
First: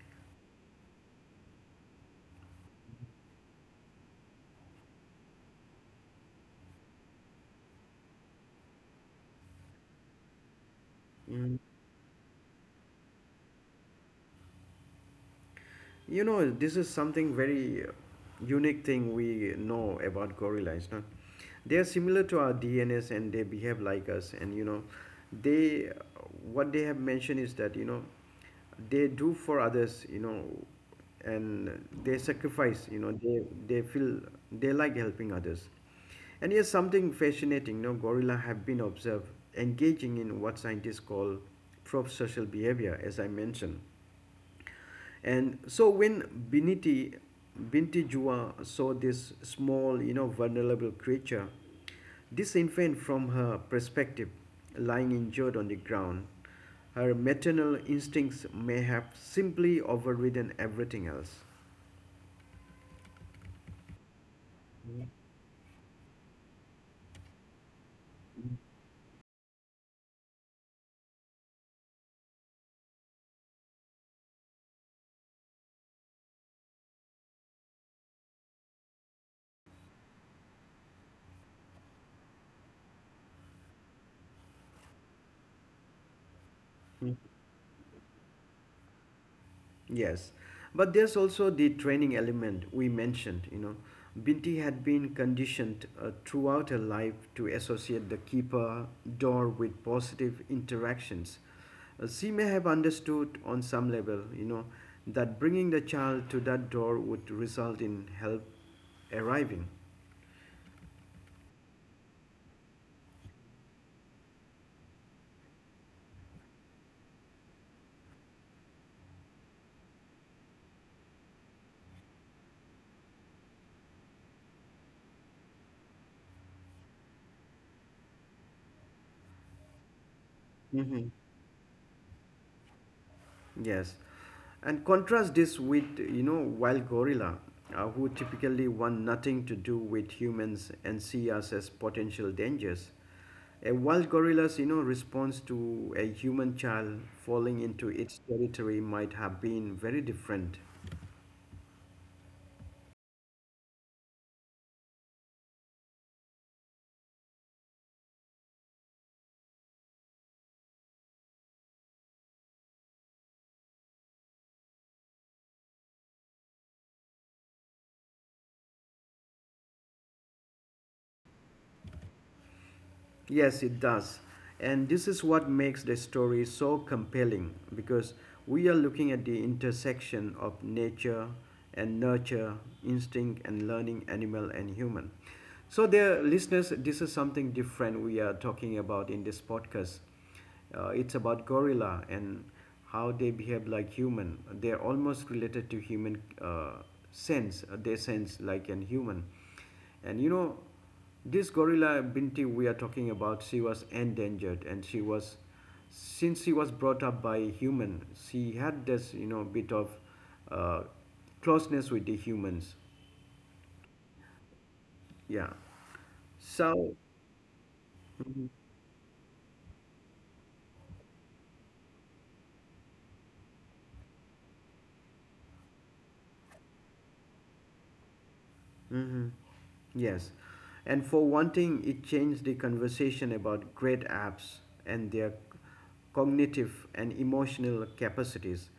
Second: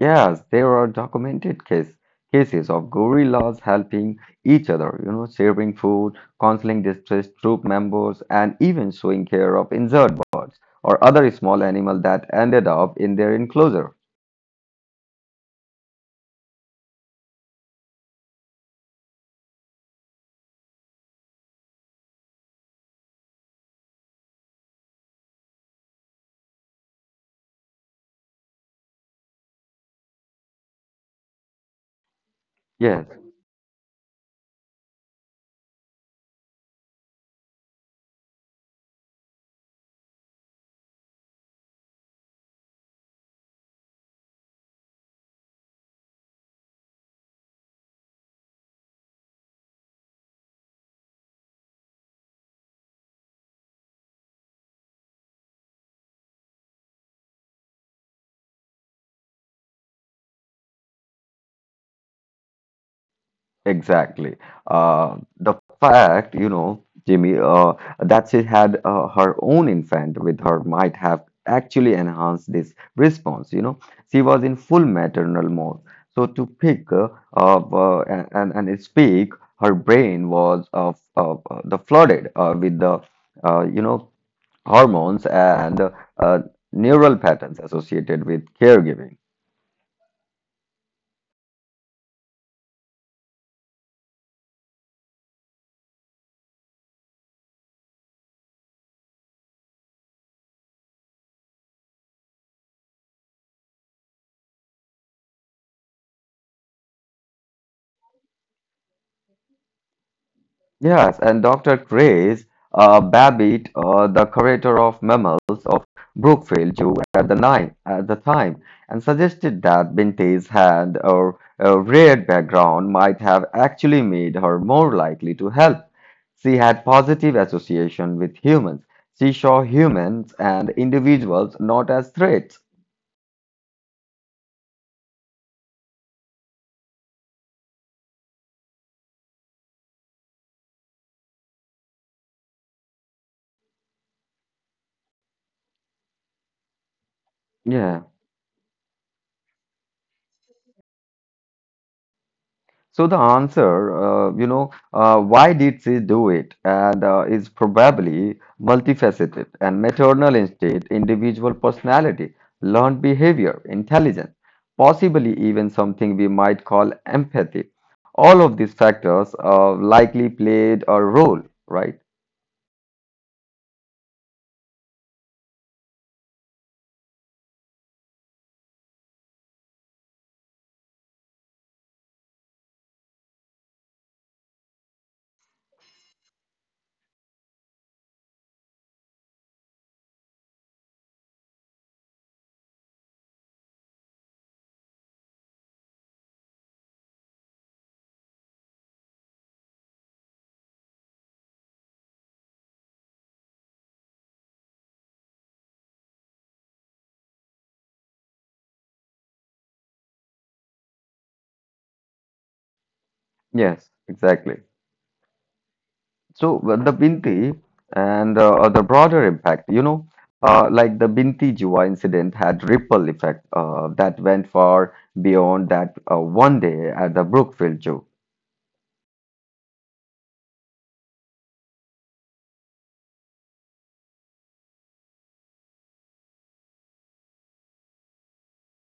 Speaker 2: Yes, there are documented case, cases of gorillas helping each other, you know, sharing food, counseling distressed troop members, and even showing care of injured birds or other small
Speaker 1: Mm.
Speaker 2: animal that ended up in their enclosure.
Speaker 1: You know, this is something very uh, unique thing we know about gorillas. No? They are similar to our D N S and they behave like us. And you know, they what they have mentioned is that you know they do for others. You know, and they sacrifice.
Speaker 2: Yes.
Speaker 1: You know, they they feel they like helping others. And here's something fascinating. You know, gorilla have been observed engaging in what scientists call prosocial behavior, as I mentioned. And so when Biniti, Binti Jua saw this small, you know, vulnerable creature, disinfant from her perspective, lying injured on the ground, her maternal instincts may have simply overridden everything else.
Speaker 2: Exactly. Uh, the fact, you know, Jimmy, uh, that she had uh, her own infant with her might have actually enhanced this response. You know, she was in full maternal mode. So to pick uh, up, uh, and, and and speak, her brain was uh, f- uh, uh, the flooded uh, with the uh, you know hormones and uh, neural patterns associated with caregiving.
Speaker 1: Yes, but there's also the training element we mentioned. You know, Binti had been conditioned uh, throughout her life to associate the keeper door with positive interactions. Uh, she may have understood on some level, you know, that bringing the child to that door would result in help arriving.
Speaker 2: Yes, and doctor Grace uh, Babbitt, uh, the curator of mammals of Brookfield Zoo at the, nine, at the time, and suggested that Binte's had a, a rare background might have actually made her more likely to help. She had positive association with humans. She saw humans and
Speaker 1: hmm
Speaker 2: individuals not as threats.
Speaker 1: Yes, and contrast this with, you know, wild gorilla, uh, who typically want nothing to do with humans and see us as potential dangers. A wild gorilla's, you know, response to a human child falling into
Speaker 2: Yeah.
Speaker 1: its territory might have been very different.
Speaker 2: So the answer, uh, you know, uh, why did she do it, and uh, is probably multifaceted and maternal instinct, individual personality, learned behavior, intelligence, possibly even something we might call empathy. All of these factors uh, likely played a role, right?
Speaker 1: Yes, it does. And this is what makes the story so compelling because we are looking at the intersection of nature and nurture, instinct and learning, animal and human. So, dear listeners, this is something different we are talking about in this podcast. Uh, it's about gorilla and how they behave like human. They're almost related to human uh, sense. They sense like an human. And you know, this gorilla Binti we are talking about, she was endangered, and she was, since she was brought up by human, she had this, you know, bit of uh, closeness with the humans.
Speaker 2: Yes, exactly.
Speaker 1: Yeah.
Speaker 2: So well, the
Speaker 1: So.
Speaker 2: Binti and uh, uh, the broader impact, you know, uh, like the Binti Jiwa incident had ripple effect uh, that went far beyond that uh, one day at the Brookfield Zoo.
Speaker 1: Mm-hmm. Yes. And for one thing, it changed the conversation about great apps and their cognitive and emotional capacities.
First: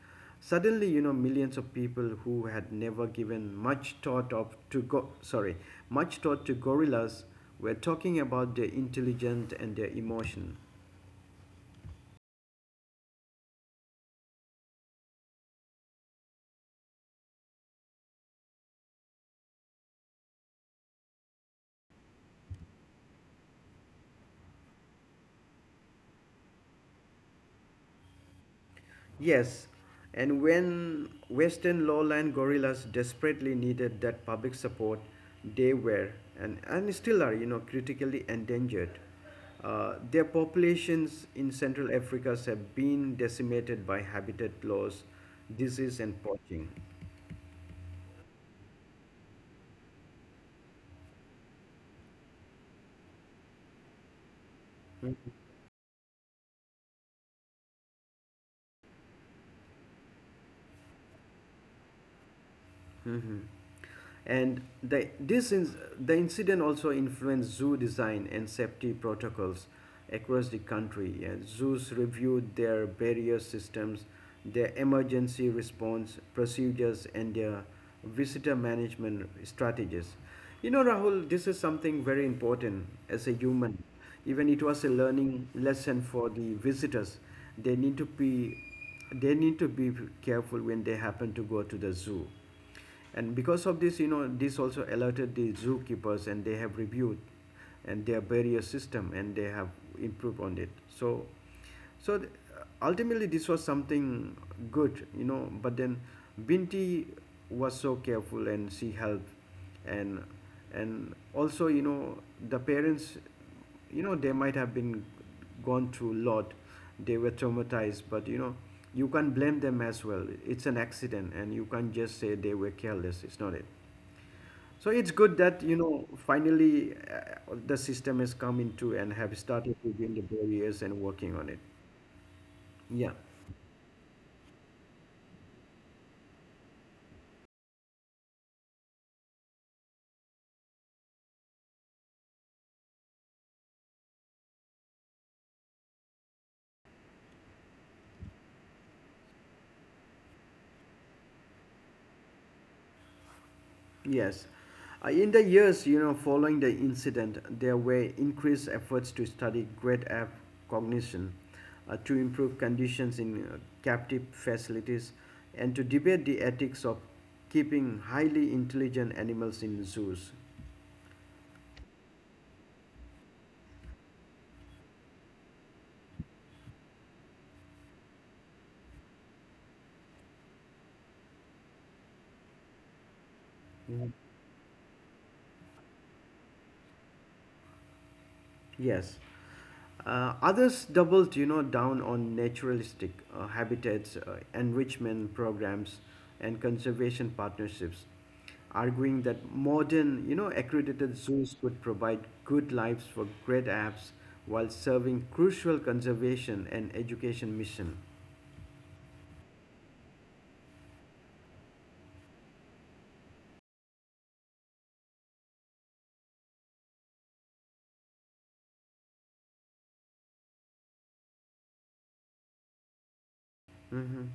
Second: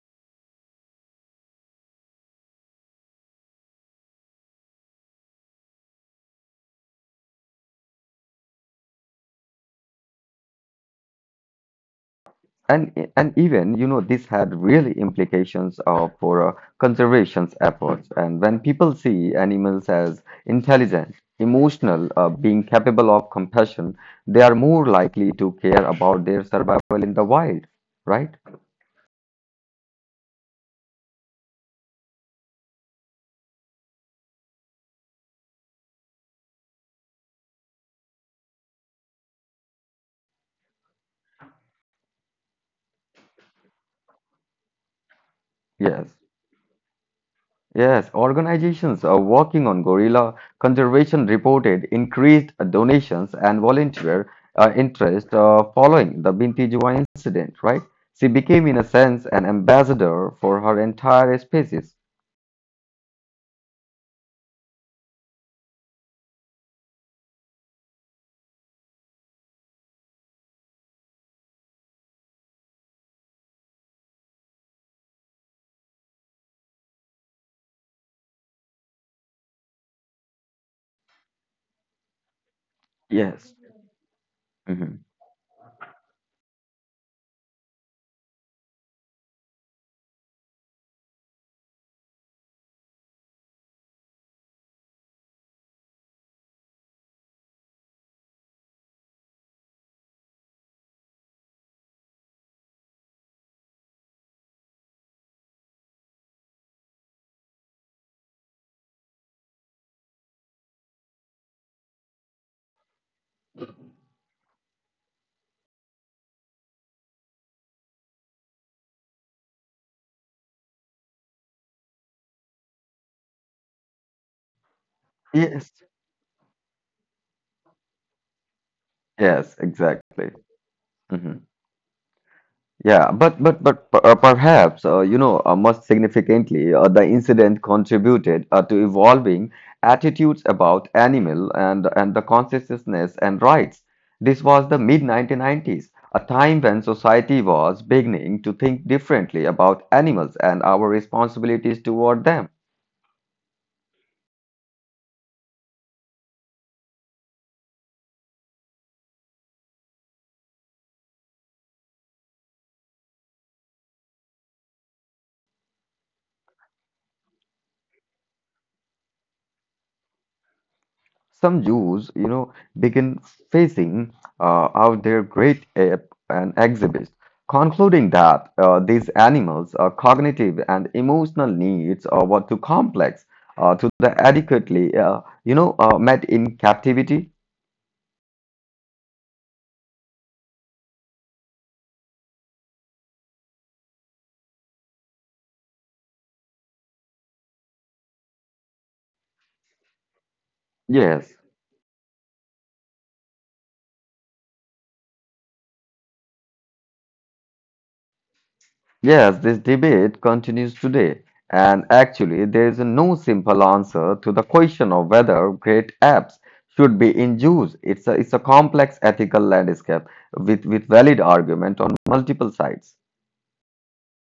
Speaker 1: Suddenly, you know, millions of people who had never given much thought of to go sorry, much thought to gorillas were talking about their intelligence and their emotion.
Speaker 2: And, and even, you know, this had really implications uh, for uh, conservation efforts. And when people see animals as intelligent, emotional, uh, being capable of compassion, they are more likely to care about their survival in the wild, right?
Speaker 1: Yes, and when Western lowland gorillas desperately needed that public support, they were and, and still are, you know, critically endangered. Uh, their populations in Central Africa have been decimated by habitat loss, disease,
Speaker 2: Yes.
Speaker 1: and poaching.
Speaker 2: Yes, organizations are working on gorilla conservation reported increased donations and volunteer uh, interest uh, following the Binti Juwa incident, right? She became, in a sense, an ambassador for her entire species.
Speaker 1: Mhm. And the, this in, the incident also influenced zoo design and safety protocols across the country. And zoos reviewed their barrier systems, their emergency response procedures, and their visitor management strategies. You know, Rahul, this is something very important as a
Speaker 2: Yes.
Speaker 1: human. Even it was a
Speaker 2: Mhm.
Speaker 1: learning lesson for the visitors. They need to be, they need to be careful when they happen to go to the zoo, and because of this, you know, this also alerted the zookeepers and they have reviewed and their barrier system and they have improved on it. So, so th- ultimately this was something good, you know, but then Binti was so careful and she helped, and and also, you know, the parents, you know, they might have been gone through a lot, they were traumatized, but you know, you can't blame them as well, it's an accident and you can't just say they were careless, it's not it. So it's good that,
Speaker 2: Yes.
Speaker 1: you know, finally uh, the system has come into and have
Speaker 2: Yes,
Speaker 1: started within the
Speaker 2: exactly.
Speaker 1: barriers and working
Speaker 2: Mhm.
Speaker 1: on it.
Speaker 2: Yeah,
Speaker 1: Yeah.
Speaker 2: but but but per- uh, perhaps uh, you know uh, most significantly, uh, the incident contributed uh, to evolving attitudes about animal and and the consciousness and rights. This was the mid-nineteen nineties, a time when society was beginning to think differently about animals and our responsibilities toward them.
Speaker 1: Yes. Uh, in the years, you know, following the incident, there were increased efforts to study great ape cognition, uh, to improve conditions in uh, captive facilities, and to debate the ethics of keeping highly intelligent animals in zoos.
Speaker 2: Some Jews, you know, begin facing uh, out their great ape and exhibits, concluding that uh, these animals' uh, cognitive and emotional needs uh, were too complex uh, to the
Speaker 1: Mhm.
Speaker 2: adequately, uh, you know, uh, met in captivity.
Speaker 1: Yes. Uh, others doubled, you know, down on naturalistic uh, habitats, uh, enrichment programs, and conservation partnerships, arguing that modern, you know, accredited
Speaker 2: Yes.
Speaker 1: zoos could provide good lives for great apes while serving crucial conservation and education mission.
Speaker 2: Yes, this debate continues today, and actually, there is no simple answer to the question of whether great apps should be in use. It's a, it's a complex ethical landscape with, with valid argument on multiple sides.
Speaker 1: Mhm.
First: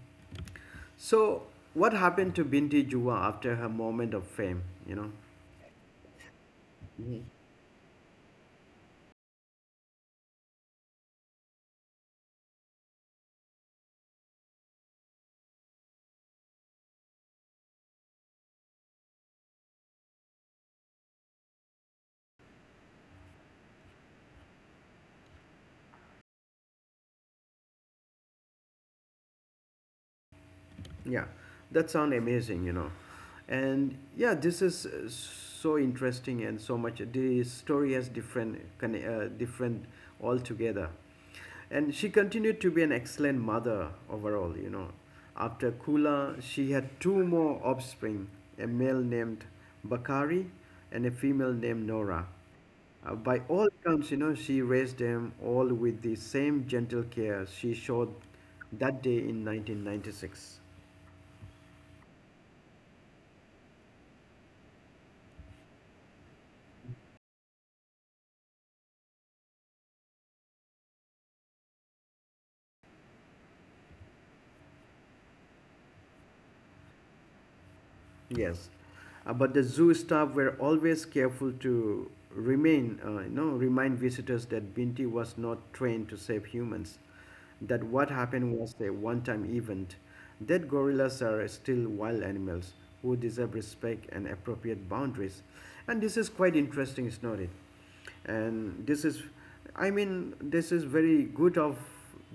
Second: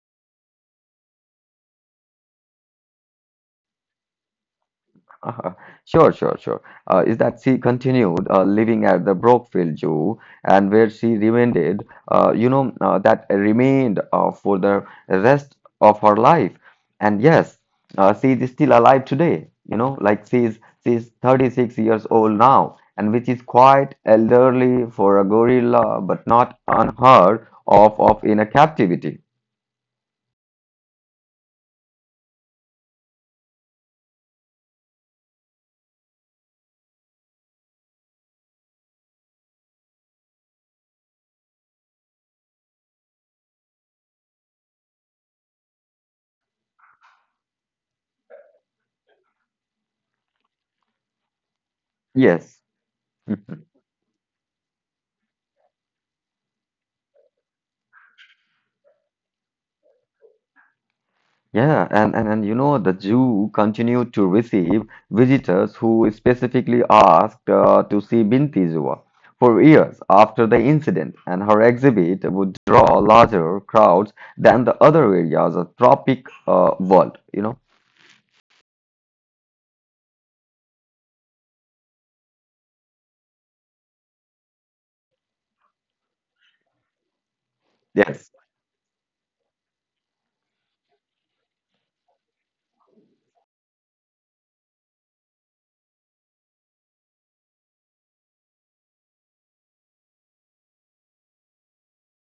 Speaker 1: So, what happened to Binti Juwa after her moment of fame? You know.
Speaker 2: Uh-huh. Sure, sure, sure. Uh, is that she continued uh, living at the Brookfield Zoo and where she remained, uh, you know, uh, that remained uh, for the rest of her life. And yes, uh, she is still alive today, you know, like she's she's thirty-six years old now, and which is quite elderly for a gorilla, but not unheard of, of in a captivity.
Speaker 1: Yeah, that sound amazing, you know. And yeah, this is uh, so interesting and so much. The story has different, conne- uh, different altogether. And she continued to be an excellent mother overall, you know. After Kula, she had two more offspring, a male named Bakari and a female named Nora.
Speaker 2: Yes.
Speaker 1: Uh, by all accounts, you know, she raised them all with the same gentle care she showed that day in nineteen ninety-six.
Speaker 2: Yeah, and, and, and you know, the zoo continued to receive visitors who specifically asked uh, to see Binti Zua for years after the incident, and her exhibit would draw larger crowds than the other areas of tropic uh, world, you know?
Speaker 1: Yes, uh, but the zoo staff were always careful to remain, uh, you know, remind visitors that Binti was not trained to save humans, that what
Speaker 2: Yes,
Speaker 1: happened was a one-time event, that gorillas are still wild animals who deserve respect and appropriate boundaries, and this is quite interesting, is not it? And this is, I mean, this is very good of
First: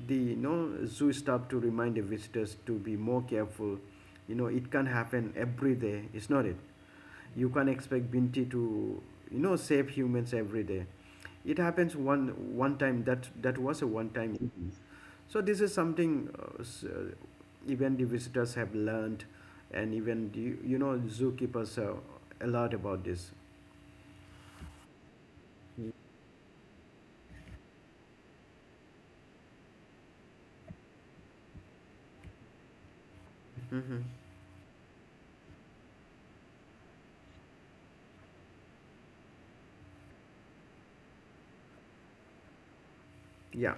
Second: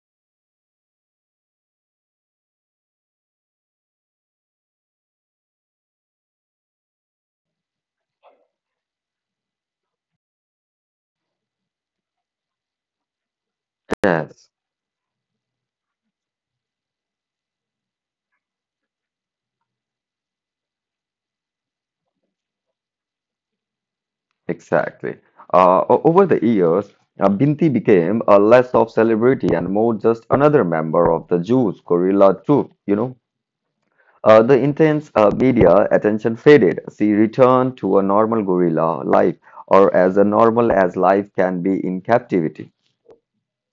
Speaker 1: the, you know, zoo staff to remind the visitors to be more careful. You know, it can happen every day, it's not it. You can't expect Binti to, you know, save humans every day. It happens one one time, that that was a one time
Speaker 2: yes,
Speaker 1: event. So this is something uh, s- uh, even the visitors have learned, and even the, you know, zookeepers are a lot about this.
Speaker 2: exactly. Uh, o- over the years, uh, Binti became a less of celebrity and more just another member of the Jews gorilla troop, you know?
Speaker 1: hmm
Speaker 2: Uh, the intense uh, media attention faded. She returned to a normal gorilla life, or as a normal as life can be in captivity.
Speaker 1: Yeah.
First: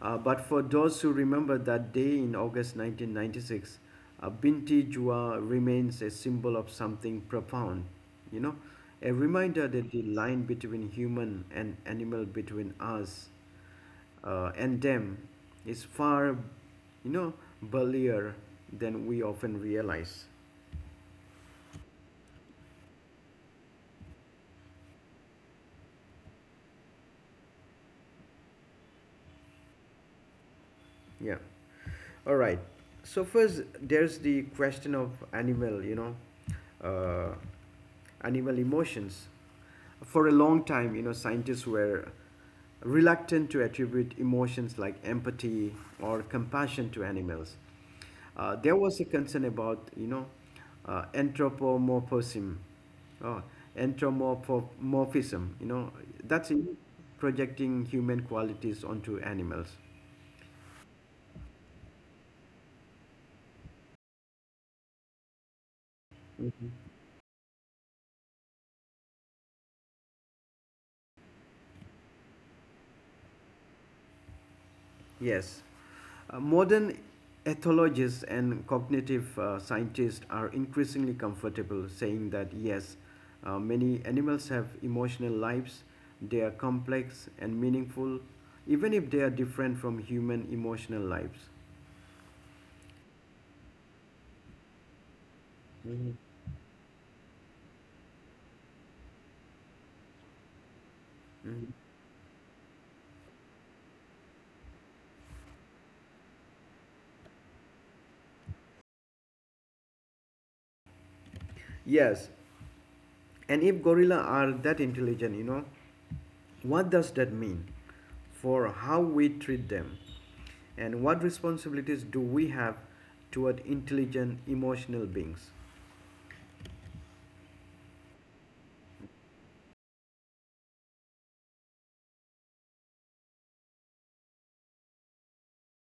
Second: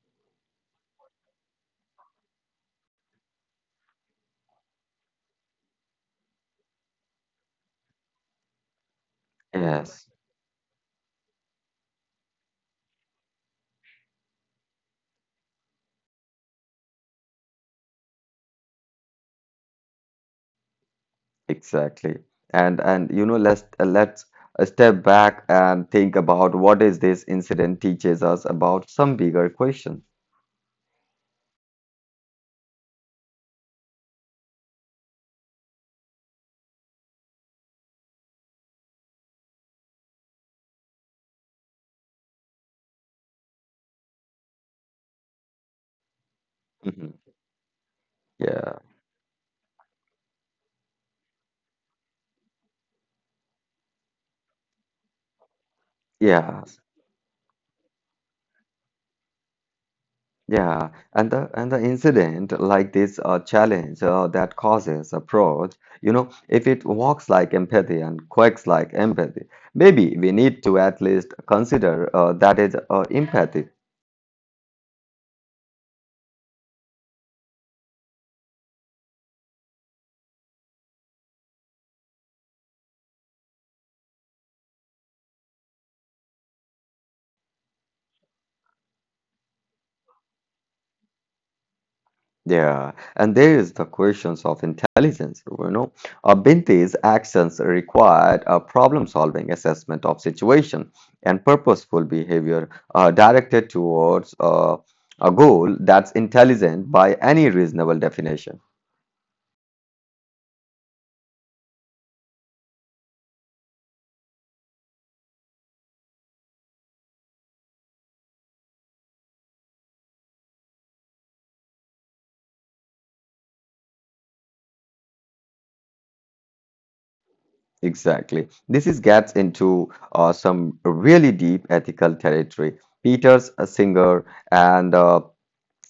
Speaker 1: Uh, but for those who remember that day in August nineteen ninety-six, uh, Binti Jua remains a symbol of something profound, you know, a reminder that the
Speaker 2: Yes,
Speaker 1: line between human and animal, between us uh, and them, is far, you know, burlier than we often realize.
Speaker 2: exactly. And and you know, let's uh, let's uh, step back and think about what is this incident teaches us about some bigger question.
Speaker 1: Yeah. All right. So first, there's the question of animal, you know, uh, animal emotions. For a long time, you know, scientists were reluctant to attribute emotions like empathy or compassion to
Speaker 2: Mhm.
Speaker 1: animals. Uh,
Speaker 2: Yeah,
Speaker 1: there was a concern about, you know, uh, anthropomorphism, oh, anthropomorphism. You know, that's
Speaker 2: yeah.
Speaker 1: in projecting human qualities onto animals.
Speaker 2: Yeah, and the and the incident like this uh, challenge uh, that causes approach, you know, if it walks like empathy and quacks like empathy, maybe we need to at least consider uh, that is uh, empathy.
Speaker 1: Yes. Uh, modern ethologists and cognitive uh, scientists are increasingly comfortable saying that yes, uh, many animals have emotional lives, they are complex and meaningful, even if they are different from human emotional lives.
Speaker 2: Yeah, and there is the questions of intelligence. You know,
Speaker 1: Mhm.
Speaker 2: uh, Binti's actions required a problem-solving assessment of situation and purposeful behavior uh, directed towards uh, a goal that's intelligent by any reasonable definition.
Speaker 1: Yes, and if gorilla are that intelligent, you know, what does that mean for how we treat them? And what responsibilities do we have toward intelligent emotional beings?
Speaker 2: Exactly. This is gets into uh, some really deep ethical territory. Peter's a singer and uh,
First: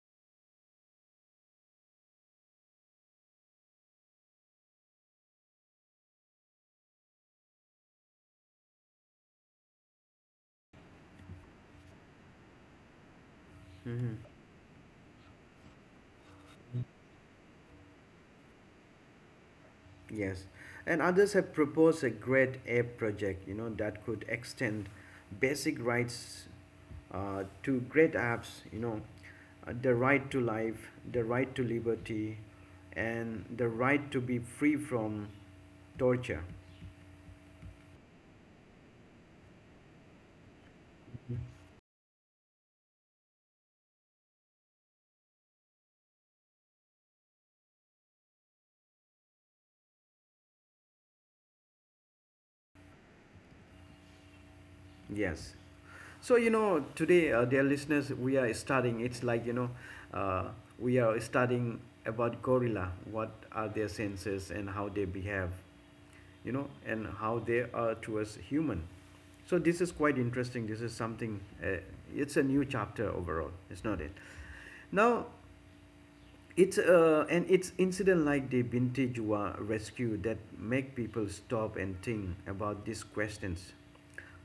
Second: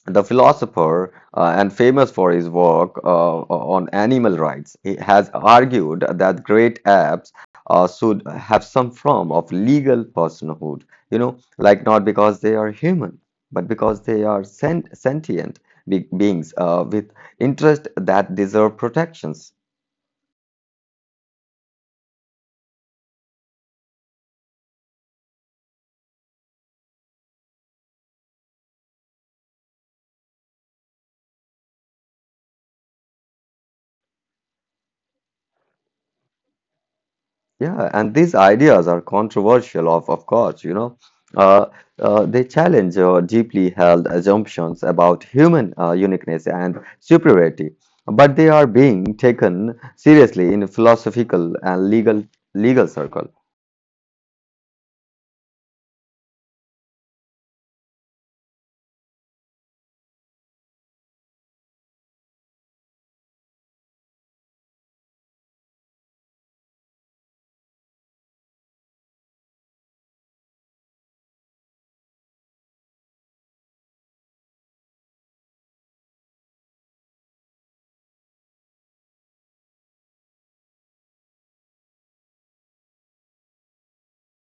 Speaker 2: the philosopher, uh, and famous for his work uh, on animal rights, he has argued that great apes uh, should have some form of legal personhood. You know, like not because they are human, but because they are sent sentient be beings uh, with interests that deserve protections.
Speaker 1: Yes. And others have proposed a great ape project, you know, that could extend basic rights uh, to great apps. You know, uh, the right to life, the right to liberty, and the right to be free from torture.
Speaker 2: Yeah, and these ideas are controversial, of, of course, you know. Uh, uh, they challenge uh, deeply held assumptions about human uh, uniqueness and superiority, but they are being taken seriously in philosophical and legal legal circle.
Speaker 1: Yes. So, you know, today, uh, dear listeners, we are studying, it's like, you know, uh, we are studying about gorilla, what are their senses and how they behave, you know, and how they are towards human. So this is quite interesting. This is something, uh, it's a new chapter overall. It's not it? Now, it's uh, and it's incident like the Bintijwa rescue that make people stop and think about these questions,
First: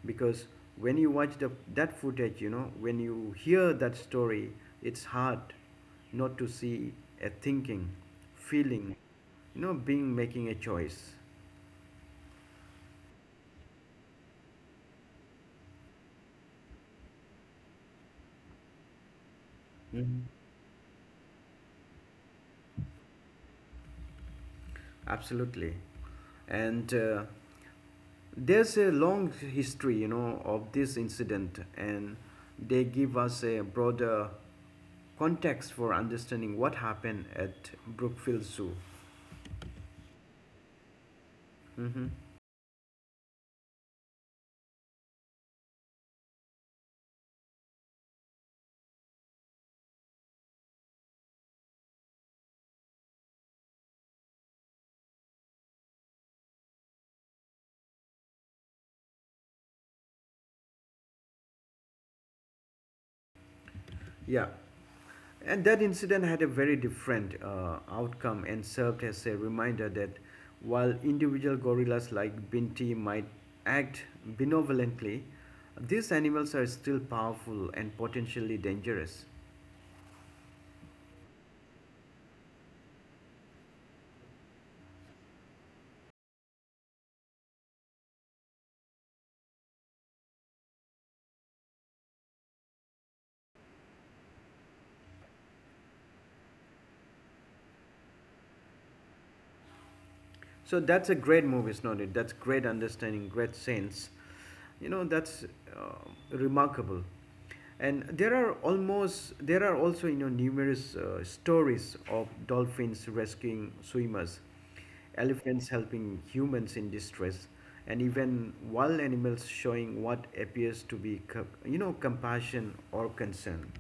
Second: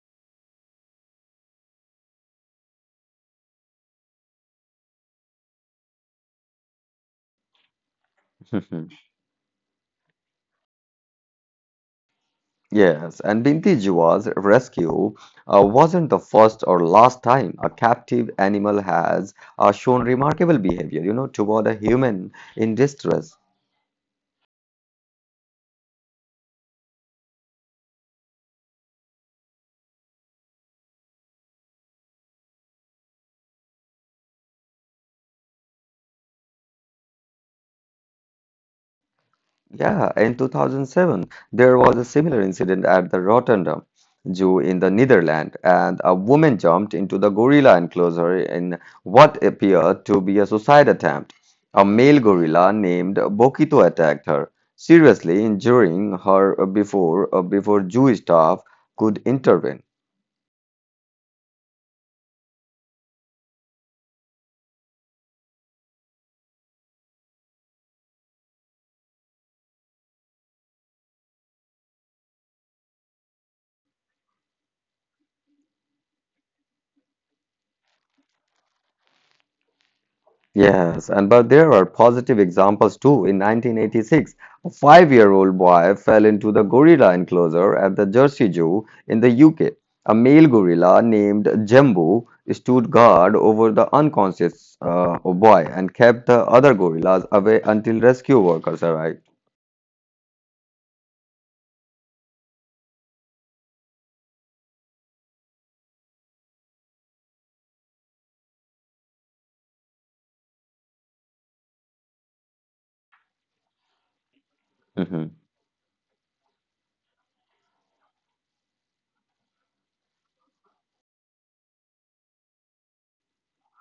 Speaker 1: because when you watch the, that footage, you know, when you hear that story, it's hard not to see a thinking, feeling, you know, being making a choice.
Speaker 2: Yes, and Binti Jiwa's rescue uh, wasn't the first or last time a captive animal has uh, shown
Speaker 1: Mhm.
Speaker 2: remarkable behavior, you know, toward a human in distress.
Speaker 1: Absolutely. And uh, there's a long history, you know, of this incident, and they give us a broader context for understanding what happened at Brookfield Zoo.
Speaker 2: Yeah, in two thousand seven, there was a
Speaker 1: hmm
Speaker 2: similar incident at the Rotterdam Zoo in the Netherlands, and a woman jumped into the gorilla enclosure in what appeared to be a suicide attempt. A male gorilla named Bokito attacked her, seriously injuring her before before Zoo staff could intervene.
Speaker 1: Yeah. And that incident had a very different uh, outcome and served as a reminder that while individual gorillas like Binti might act benevolently, these animals are still powerful and potentially dangerous.
Speaker 2: Yes, and but there are positive examples too. In nineteen eighty-six, a five-year-old boy fell into the gorilla enclosure at the Jersey Zoo in the U K. A male gorilla named Jumbo stood guard over the unconscious uh, boy and kept the other gorillas away until rescue workers arrived.
Speaker 1: So that's a great move, is not it? That's great understanding, great sense. You know, that's uh, remarkable. And there are almost there are also, you know, numerous uh, stories of dolphins rescuing swimmers,
Speaker 2: Mm-hmm.
Speaker 1: elephants helping humans in distress, and even wild animals showing what appears to be co- you know, compassion or concern.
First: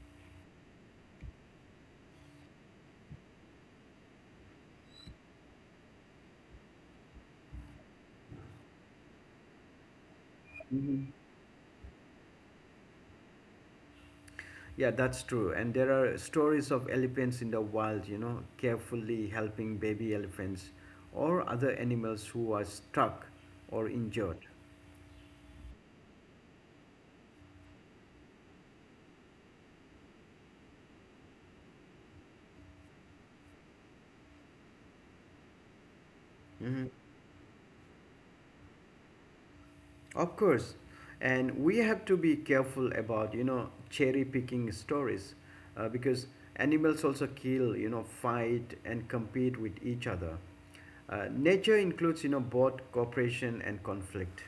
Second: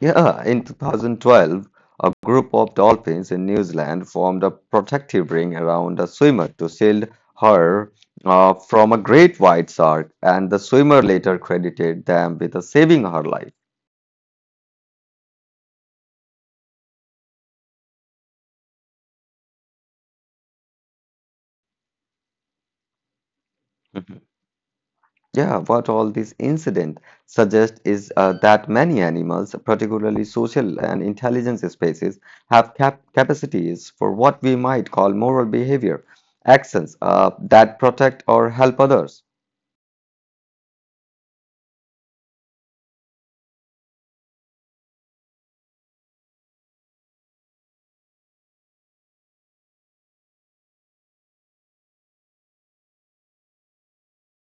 Speaker 2: Yeah, in twenty twelve, a group of dolphins in New Zealand formed a protective ring around a swimmer to shield her uh, from a great white shark, and the swimmer
Speaker 1: Mhm.
Speaker 2: later credited them with uh, saving her life.
Speaker 1: Yeah, that's true. And there are stories of elephants in the wild, you know, carefully helping baby elephants or other animals who are struck or
Speaker 2: Mhm.
Speaker 1: injured.
Speaker 2: Yeah, what all these incidents suggest is uh, that many animals, particularly social and intelligence species, have cap capacities for what we might call moral behavior,
Speaker 1: hmm
Speaker 2: actions uh, that protect or help others.
Speaker 1: Of course. And we have to be careful about, you know, cherry picking stories uh, because animals also kill, you know, fight and compete with each other. Uh, nature includes, you know, both cooperation and conflict.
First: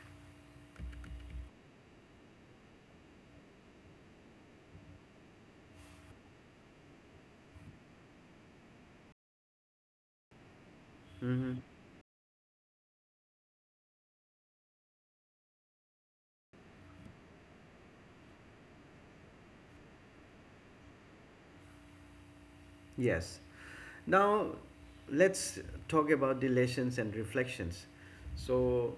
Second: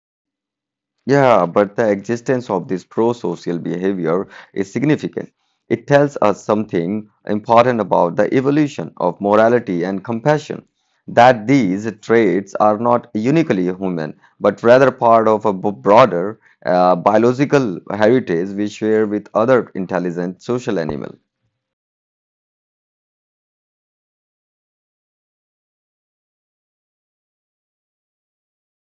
Speaker 2: Yeah, but the existence of this pro-social behavior is significant. It tells us something important about the evolution of morality and compassion, that
Speaker 1: hmm
Speaker 2: these traits are not uniquely human, but rather part of a b- broader uh, biological heritage we share with other intelligent social animals.
Speaker 1: Yes. Now, let's talk about the lessons and reflections. So,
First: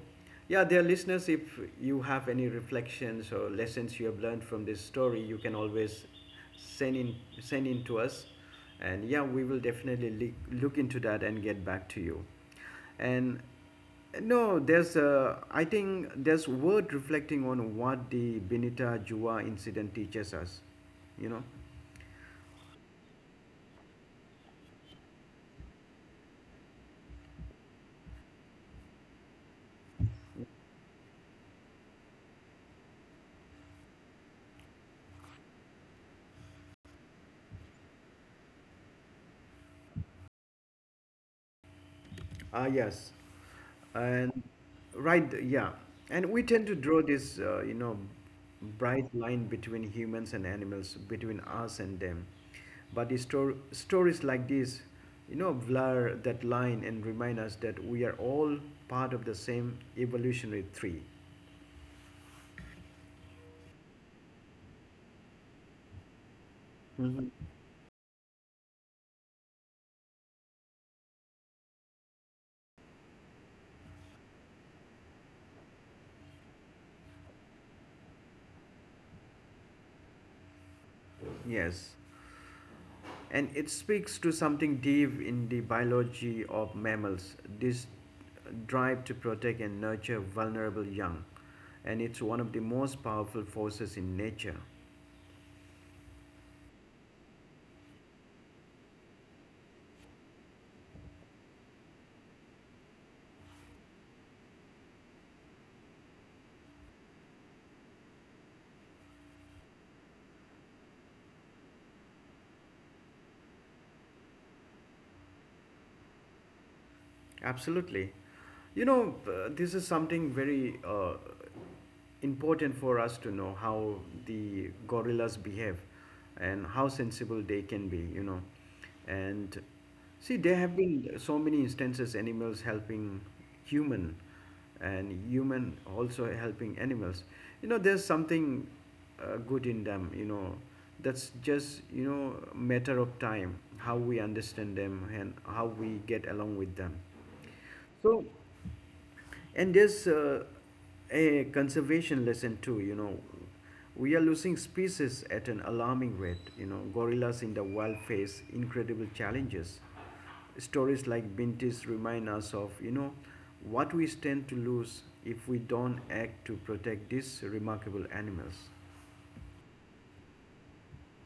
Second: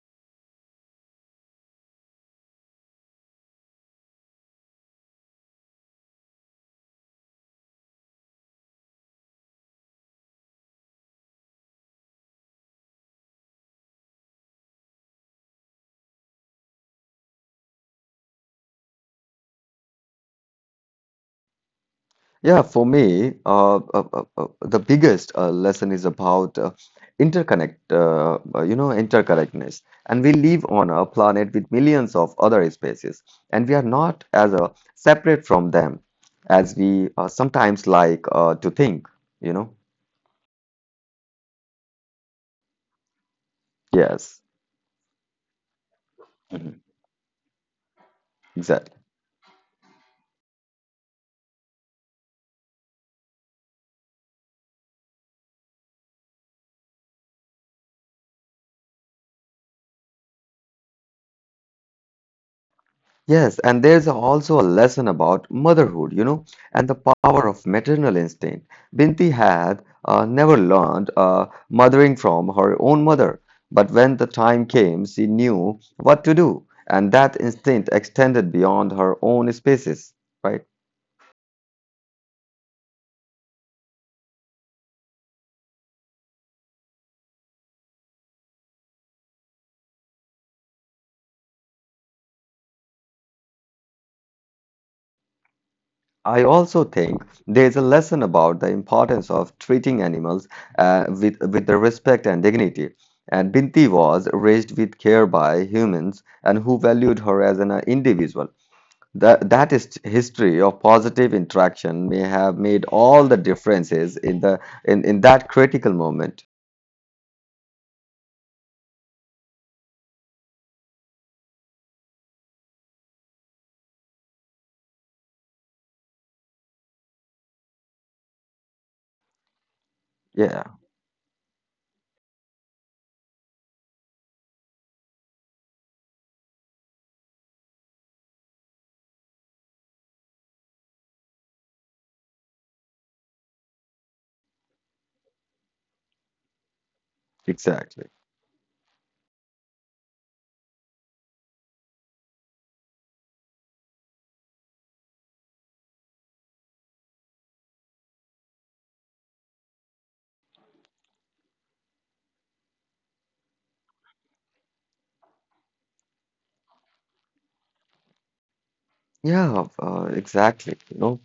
Speaker 1: yeah, dear listeners, if you have any reflections or lessons you have learned from this story, you can always send in send in to us, and yeah, we will definitely le- look into that and get back to you. And no, there's uh, I think there's worth reflecting on what the Benita Jua incident teaches us, you know.
Speaker 2: Yeah, for me, uh, uh, uh, uh, the biggest uh, lesson is about uh, interconnect, uh, uh, you know, interconnectedness. And we live on a planet with millions of other species, and we are not as uh, separate from them as we uh, sometimes like uh, to think, you know?
Speaker 1: Ah, yes. And
Speaker 2: Yes,
Speaker 1: right, yeah. And we tend to draw this, uh, you know,
Speaker 2: exactly.
Speaker 1: bright line between humans and animals, between us and them. But the stor- stories like this, you know, blur that line and remind us that we are all part of the same evolutionary tree.
Speaker 2: Yes, and there's also a lesson about motherhood, you know, and the power of maternal instinct. Binti had uh, never learned uh, mothering from her own mother, but when the time came, she knew what to do, and that instinct extended beyond her own spaces, right?
Speaker 1: Yes. And it speaks to something deep in the biology of mammals, this drive to protect and nurture vulnerable young, and it's one of the most powerful forces in nature.
Speaker 2: I also think there's a lesson about the importance of treating animals uh, with, with the respect and dignity. And Binti was raised with care by humans and who valued her as an uh, individual. That, that is history of positive interaction may have made all the differences in the in, in that critical moment.
Speaker 1: Absolutely. You know uh, this is something very uh, important for us to know how the gorillas behave and how sensible they can be, you know. And see, there
Speaker 2: Yeah,
Speaker 1: have been so many instances, animals helping human and human also helping animals. You know, there's something uh, good in them, you know. That's just, you know, matter of time how we understand them and how we get along with them.
Speaker 2: exactly.
Speaker 1: So, and there's uh, a conservation lesson too, you know. We are losing species at an alarming rate. You know, gorillas in the wild face incredible challenges. Stories like Binti's remind us of, you know, what we stand to lose if we don't act to protect these remarkable animals.
Speaker 2: Yeah, uh, exactly. You know,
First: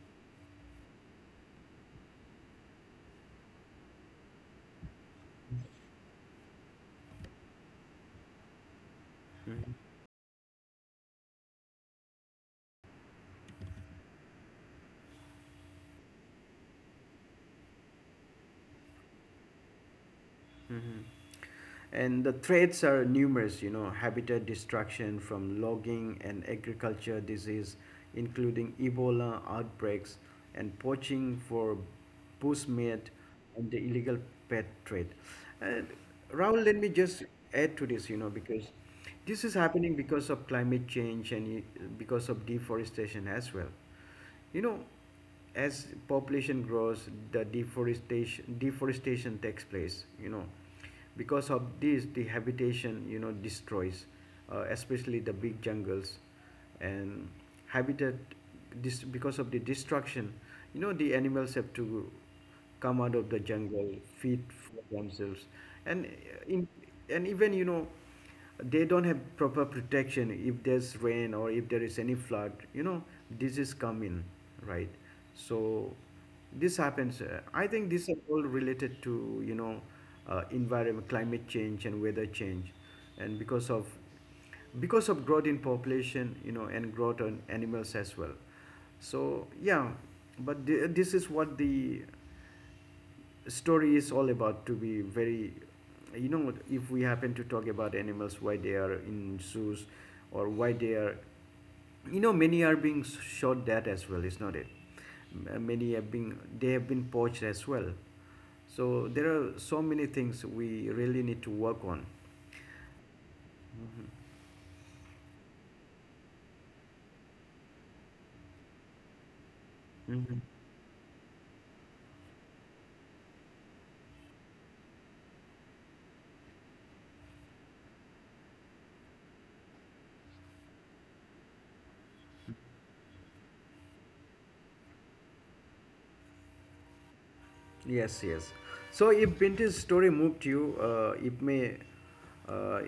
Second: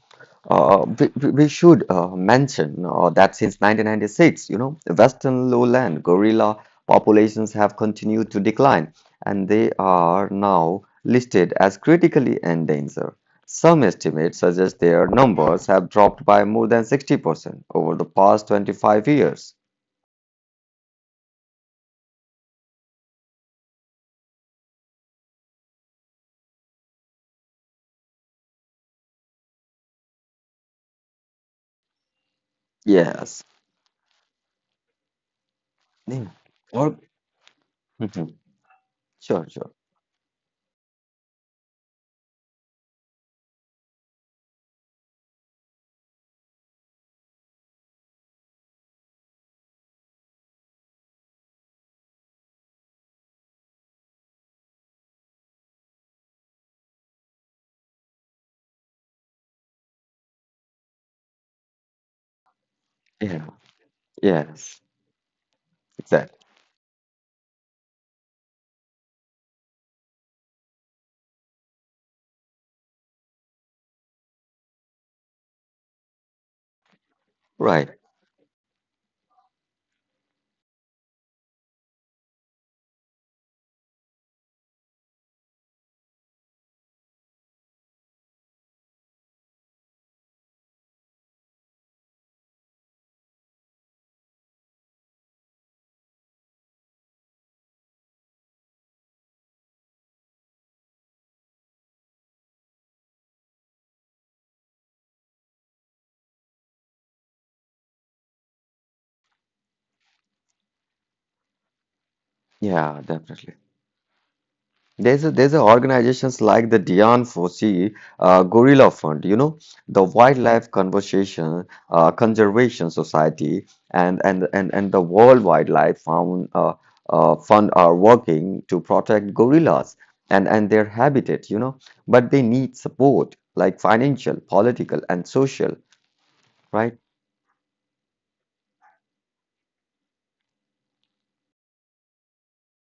Speaker 2: uh, we, we we should uh, mention uh, that since nineteen ninety-six, you know, the Western lowland gorilla populations have continued to decline, and they are now listed as critically endangered. Some estimates suggest their numbers have dropped by more than sixty percent over the past twenty-five years.
Speaker 1: And the threats are numerous, you know, habitat destruction from logging and agriculture disease, including Ebola outbreaks and poaching for bushmeat
Speaker 2: Yes.
Speaker 1: and the illegal pet trade. And
Speaker 2: Yeah.
Speaker 1: Raul, let me just add to this, you know,
Speaker 2: Mhm.
Speaker 1: because this
Speaker 2: Sure,
Speaker 1: is
Speaker 2: sure.
Speaker 1: happening because of climate change and uh, because of deforestation as well. You know, as population grows, the deforestation deforestation takes place. You know, because of this, the habitation, you know, destroys, uh, especially the big jungles, and habitat. This, because of the destruction, you know, the animals have to come out of the
Speaker 2: Yeah.
Speaker 1: jungle, feed
Speaker 2: Yes.
Speaker 1: for themselves, and uh,
Speaker 2: Exactly.
Speaker 1: in, and even, you know, they don't have proper protection. If there's rain or if there is any flood, you know, disease come in, right? So this happens. uh, I think
Speaker 2: Right.
Speaker 1: these are all related to, you know, uh, environment, climate change, and weather change, and because of, because of growth in population, you know, and growth on animals as well. So yeah, but th- this is what the story is all about. To be very, you know, if we happen to talk about animals, why they are in zoos or why they are, you know, many are being shot dead as well, is not it? M- many have been, they have been poached as well. So there are so many things we really need to work on.
Speaker 2: Yeah, definitely.
Speaker 1: Hmm.
Speaker 2: There's a, there's a organizations like the Dian Fossey uh, Gorilla Fund, you know, the
Speaker 1: Hmm.
Speaker 2: Wildlife Conservation uh, Conservation Society, and and and and the World Wildlife Fund uh, uh, Fund are working to protect gorillas and and their habitat, you know, but they need support like financial, political, and social, right?
Speaker 1: Yes, yes. So if Binti's story moved you, uh, it may, uh,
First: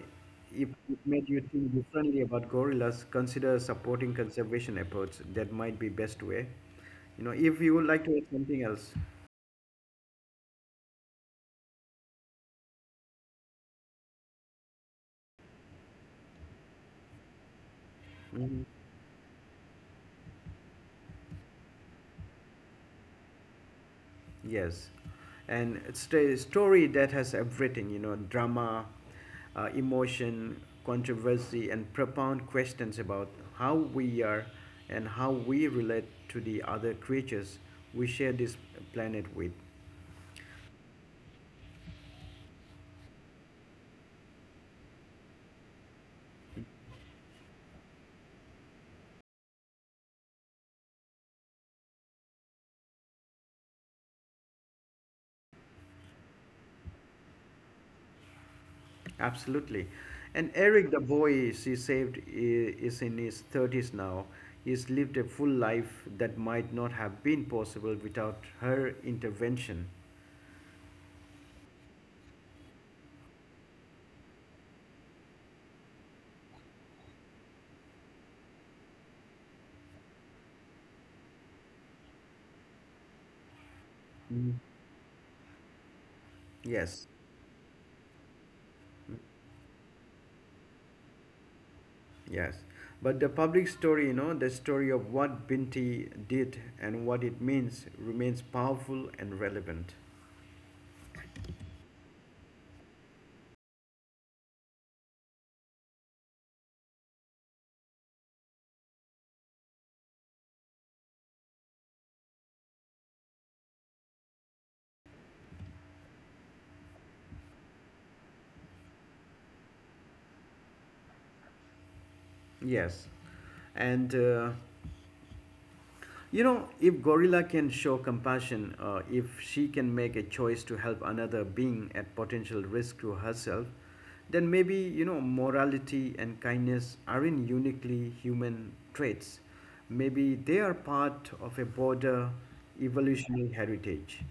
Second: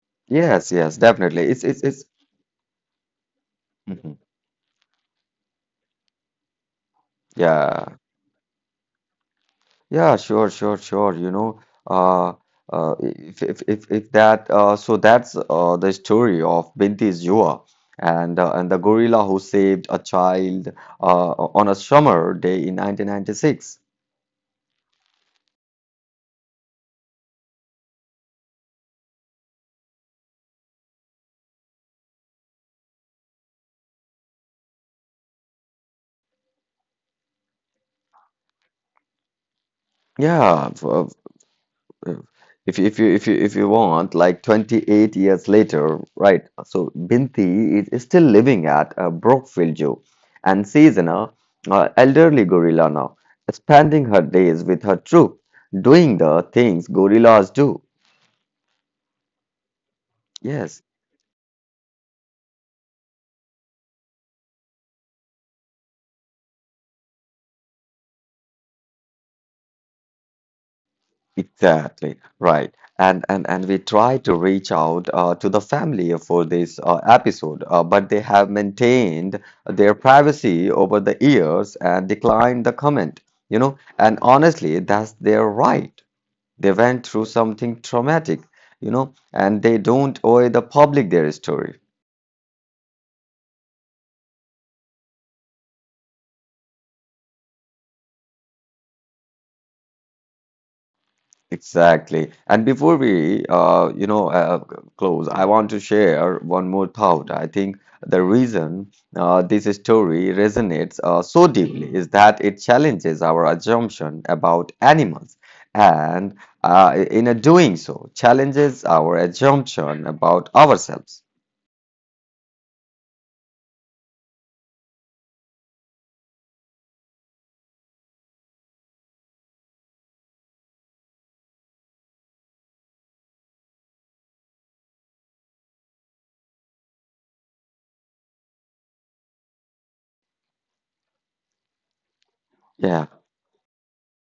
Speaker 1: if
Speaker 2: Yes, yes,
Speaker 1: it made you
Speaker 2: definitely. It's
Speaker 1: think
Speaker 2: it's it's.
Speaker 1: differently about gorillas, consider supporting
Speaker 2: Mhm.
Speaker 1: conservation efforts. That might be best way. You know, if you would
Speaker 2: Yeah.
Speaker 1: like to add something else.
Speaker 2: Yeah, sure, sure, sure. You know, uh, uh, if, if, if, if that, uh, so that's uh, the story of Binti Zua and, uh, and the gorilla who saved a child uh, on a summer day in nineteen ninety-six.
Speaker 1: Yes, and it's a story that has everything, you know, drama, uh, emotion, controversy, and profound questions about how we are and how we relate to the other creatures we share this planet with.
Speaker 2: Yeah, f- uh, uh, if you, if you if you if you want, like twenty-eight years later, right? So Binti is, is still living at uh, Brookfield Zoo, and she's an uh, uh, elderly gorilla now, spending her days with her troop, doing the things gorillas do.
Speaker 1: Absolutely. And
Speaker 2: Yes.
Speaker 1: Eric, the boy she saved, i- is in his thirties now. He's lived a full life that might not have been possible without her intervention.
Speaker 2: Exactly, right. And and and we try to reach out uh, to the family for this uh, episode, uh, but they have maintained their privacy over the years and declined the comment, you know. And
Speaker 1: Mm.
Speaker 2: honestly, that's their right. They went
Speaker 1: Yes.
Speaker 2: through something traumatic, you know, and they don't owe the public their story.
Speaker 1: Yes, but the public story, you know, the story of what Binti did and what it means remains powerful and relevant.
Speaker 2: Exactly. And before we, uh, you know, uh, close, I want to share one more thought. I think the reason uh, this story resonates uh, so deeply is that it challenges our assumption about animals, and uh, in a doing so, challenges our assumption about ourselves.
Speaker 1: Yes, and uh, you know, if Gorilla can show compassion, uh, if she can make a choice to help another being at potential risk to herself, then maybe, you know, morality and kindness aren't uniquely human traits. Maybe they are part of a broader
Speaker 2: Yeah.
Speaker 1: evolutionary heritage.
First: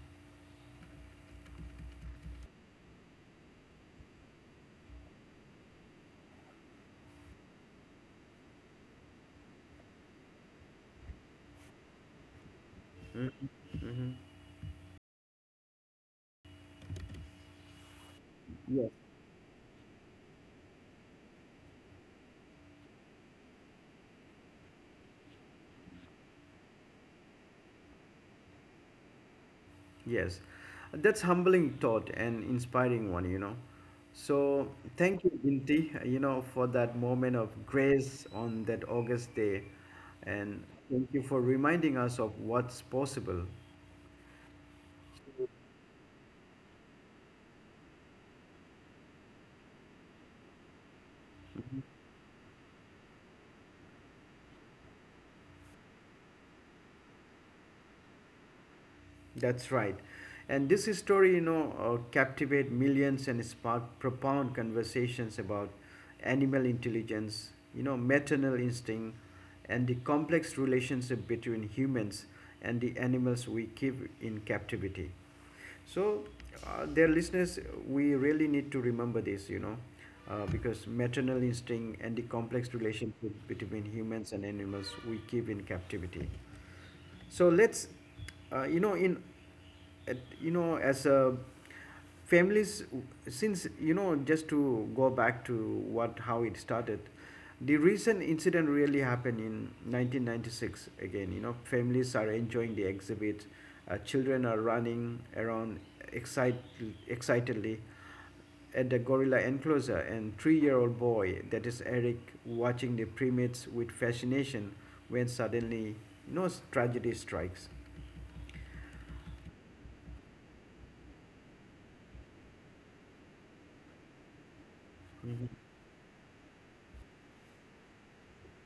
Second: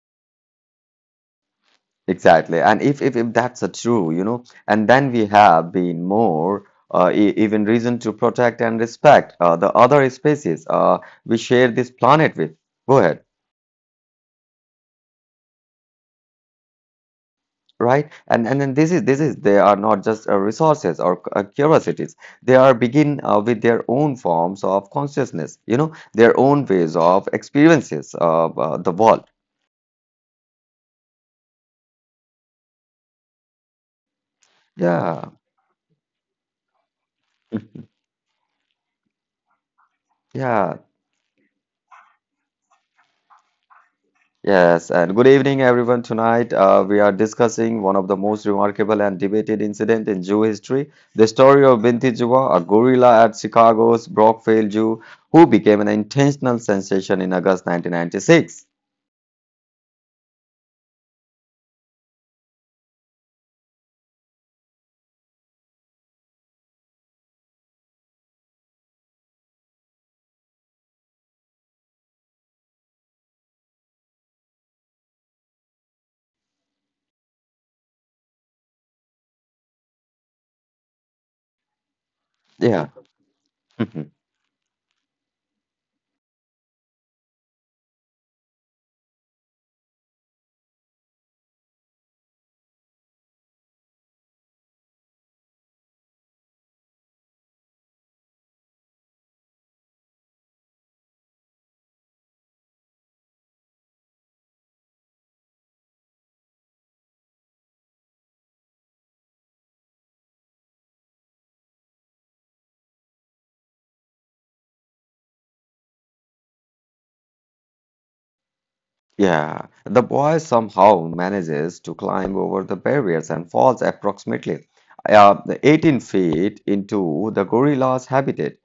Speaker 2: Exactly. And if, if, if that's a true, you know, and then we have been more uh, e- even reason to protect and respect uh, the other species uh, we share this planet with. Go ahead, right? And and then this is this is they are not just uh, resources or c- uh, curiosities. They are begin uh, with their own forms of consciousness, you know, their own ways of experiences of uh, the world.
Speaker 1: Yes, that's humbling thought and inspiring one, you know. So thank you,
Speaker 2: Yeah,
Speaker 1: Binti, you know, for that moment of grace on that August day, and
Speaker 2: yeah.
Speaker 1: thank you for reminding us of what's possible.
Speaker 2: Yes, and good evening, everyone. Tonight, uh, we are discussing one of the most remarkable and debated incident in Jew history, the story of Binti Juwa, a gorilla at Chicago's Brockville Zoo, who became an intentional sensation in August nineteen ninety-six.
Speaker 1: That's right. And this story, you know, uh, captivate millions and spark profound conversations about animal intelligence, you know, maternal instinct, and the complex relationship between humans and the animals we keep in captivity. So, uh, dear listeners, we really need to remember this, you know, uh, because maternal instinct and the complex
Speaker 2: Yeah.
Speaker 1: relationship between humans and animals we keep in captivity. So let's, uh, you know, in at, you know, as a families, since, you know, just to go back to what, how it started. The recent incident really happened in nineteen ninety-six. Again, you know, families are enjoying the exhibit, uh, children are running around excite, excitedly at the gorilla enclosure, and three-year-old boy, that is Eric, watching the primates with fascination when suddenly, no, tragedy strikes.
Speaker 2: Yeah, the boy somehow manages to climb over the barriers and falls approximately uh, eighteen feet into the gorilla's habitat.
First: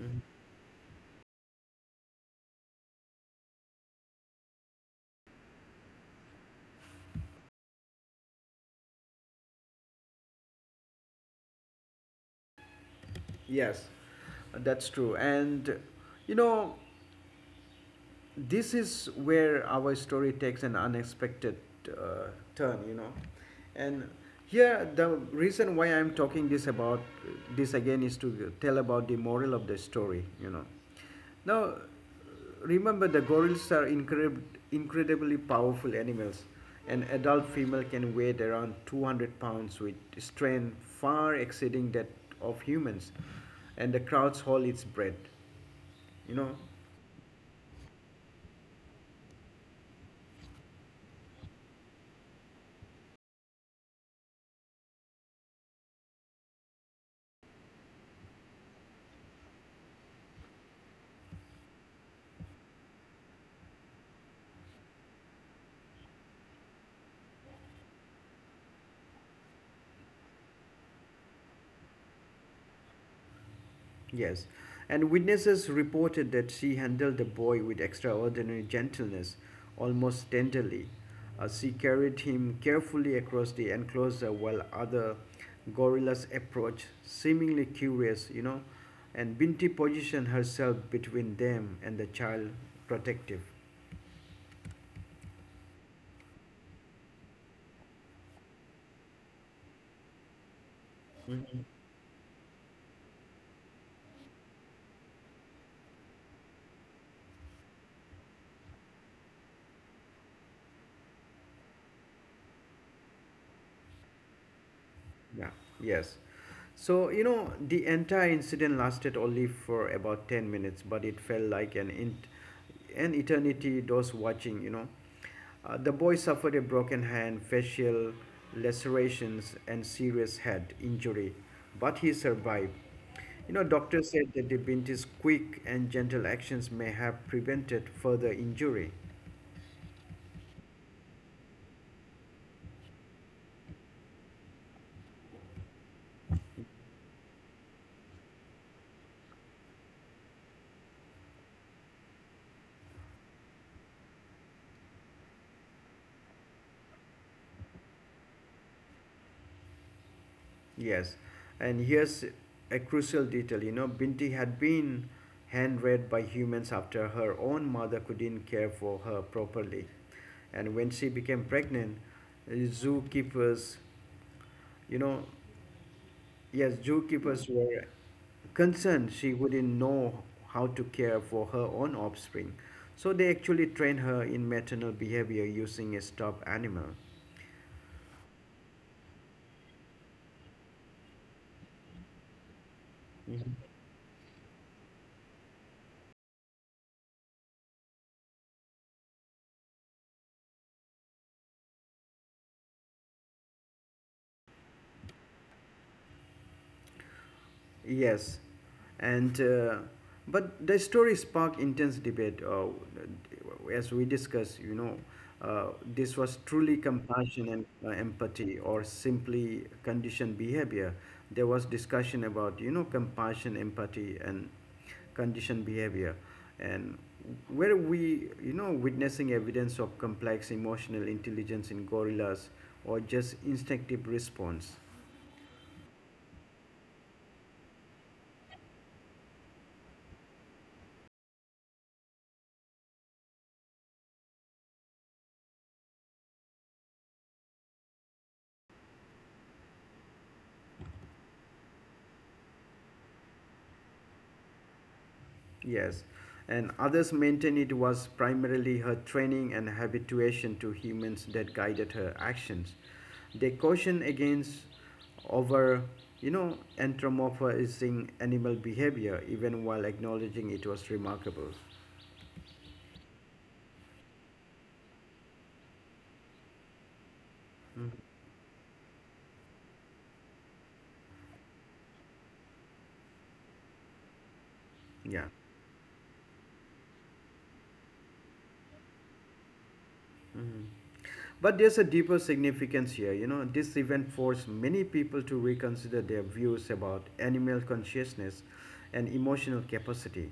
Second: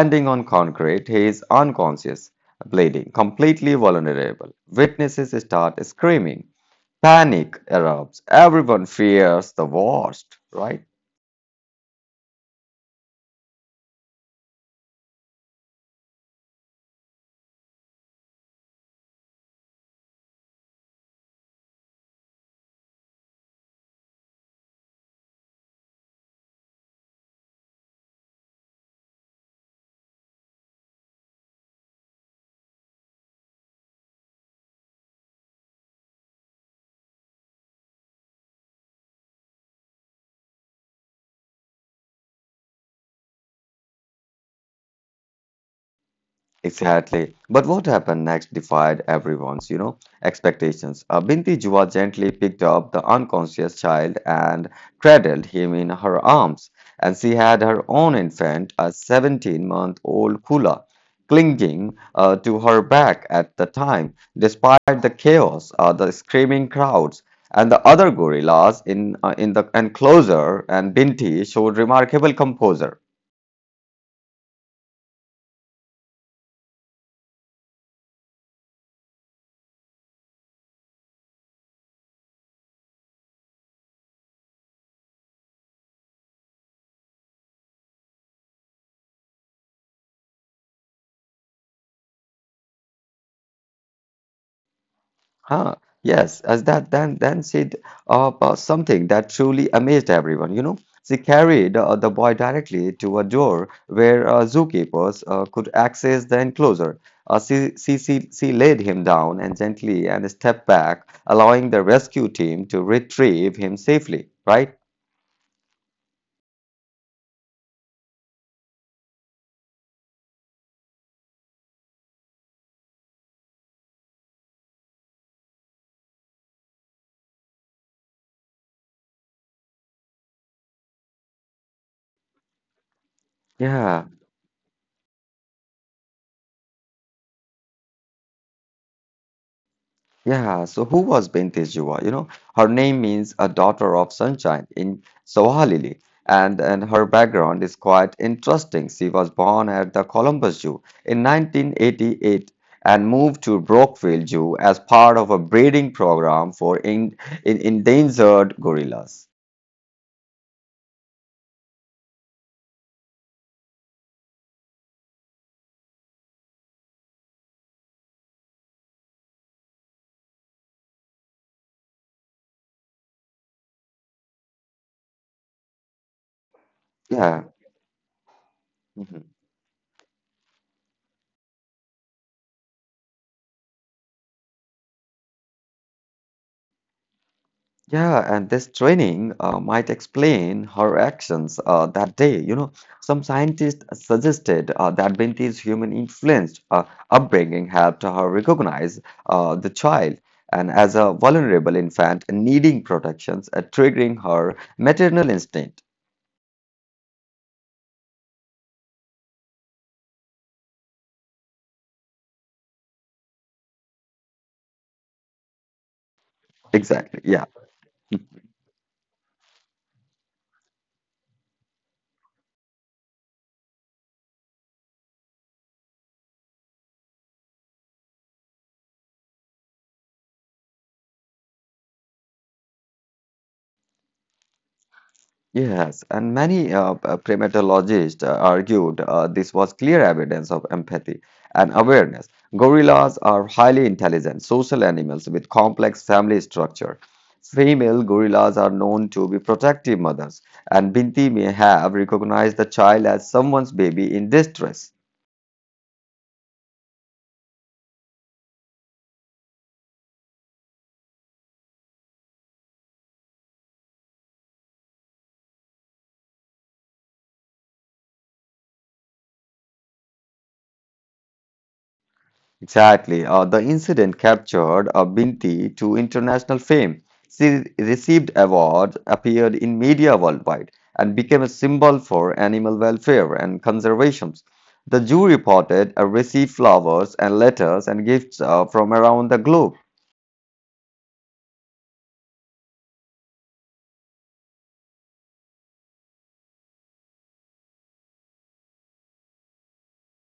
Speaker 1: Mhm.
Speaker 2: on concrete, he is unconscious, bleeding, completely vulnerable. Witnesses start screaming. Panic erupts. Everyone fears the worst, right?
Speaker 1: Yes, that's true. And you know, this is where our story takes an unexpected uh, turn, you know. And here, the reason why I'm talking this about this again is to tell about the moral of the story, you know. Now, remember, the gorillas are incredib- incredibly powerful animals. An adult female can weigh around two hundred pounds with strength far exceeding that of humans, and the crowds hold its breath, you know.
Speaker 2: Exactly. But what happened next defied everyone's, you know, expectations. Uh, Binti Jua gently picked up the unconscious child and cradled him in her arms. And she had her own infant, a seventeen-month-old Kula, clinging uh, to her back at the time. Despite the chaos, uh, the screaming crowds, and the other gorillas in, uh, in the enclosure, and Binti showed remarkable composure.
Speaker 1: Yes, and witnesses reported that she handled the boy with extraordinary gentleness, almost tenderly. Uh, she carried him carefully across the enclosure while other gorillas approached, seemingly curious, you know. And Binti positioned herself between them and the child, protective.
Speaker 2: Huh, yes, as that then then she up uh, something that truly amazed everyone. You know, she carried uh, the boy directly to a door where uh, zookeepers uh, could access the enclosure. Uh, she, she, she, she laid him down and gently and stepped back, allowing the rescue team to retrieve him safely, right?
Speaker 1: Yeah, yes. So, you know, the entire incident lasted only for about ten minutes, but it felt like an, int- an eternity those watching, you know. Uh, the boy suffered a broken hand, facial lacerations, and serious head injury, but he survived. You know,
Speaker 2: Yeah.
Speaker 1: doctors said that the Binti's quick and gentle actions may have prevented further injury.
Speaker 2: Yeah, so who was Binti Jiwa? You know, her name means a daughter of sunshine in Swahili, and, and her background is quite interesting. She was born at the Columbus Zoo in nineteen eighty-eight and moved to Brockville Zoo as part of a breeding program for in, in endangered gorillas.
Speaker 1: Yes, and here's a crucial detail. You know, Binti had been hand-reared by humans after her own mother couldn't care for her properly. And when she became pregnant, uh, zookeepers, you know, yes,
Speaker 2: Yeah.
Speaker 1: zookeepers were concerned
Speaker 2: Mm-hmm.
Speaker 1: she wouldn't know how to care for her own offspring. So they actually trained her in maternal behavior using a stuffed animal.
Speaker 2: Yeah, and this training uh, might explain her actions uh, that day. You know, some scientists suggested uh, that Binti's human influenced uh, upbringing helped her recognize uh, the child and as a vulnerable infant needing protections, uh, triggering her maternal instinct.
Speaker 1: Yes, and uh, but the story sparked intense debate. Uh, as we discussed, you know, uh, this was truly
Speaker 2: Exactly. Yeah.
Speaker 1: compassion and uh, empathy, or simply conditioned behavior. There was discussion about, you know, compassion, empathy, and conditioned behavior, and where we, you know, witnessing evidence of complex emotional intelligence in gorillas or just instinctive response.
Speaker 2: Yes, and many uh, p- primatologists uh, argued uh, this was clear evidence of empathy and awareness. Gorillas are highly intelligent, social animals with complex family structure. Female gorillas are known to be protective mothers, and Binti may have recognized the child as someone's baby in distress.
Speaker 1: Yes, and others maintain it was primarily her training and habituation to humans that guided her actions. They caution against over, you know, anthropomorphizing animal behavior, even while acknowledging it was remarkable.
Speaker 2: Exactly. Uh, the incident captured uh, Binti to international fame. She
Speaker 1: Mhm.
Speaker 2: received awards, appeared in media worldwide, and became a symbol for animal welfare and conservation. The zoo
Speaker 1: Yeah.
Speaker 2: reported uh, received flowers and letters and gifts uh, from around the globe.
Speaker 1: Mhm. But there's a deeper significance here. You know, this event forced many people to reconsider their views about animal consciousness and emotional capacity.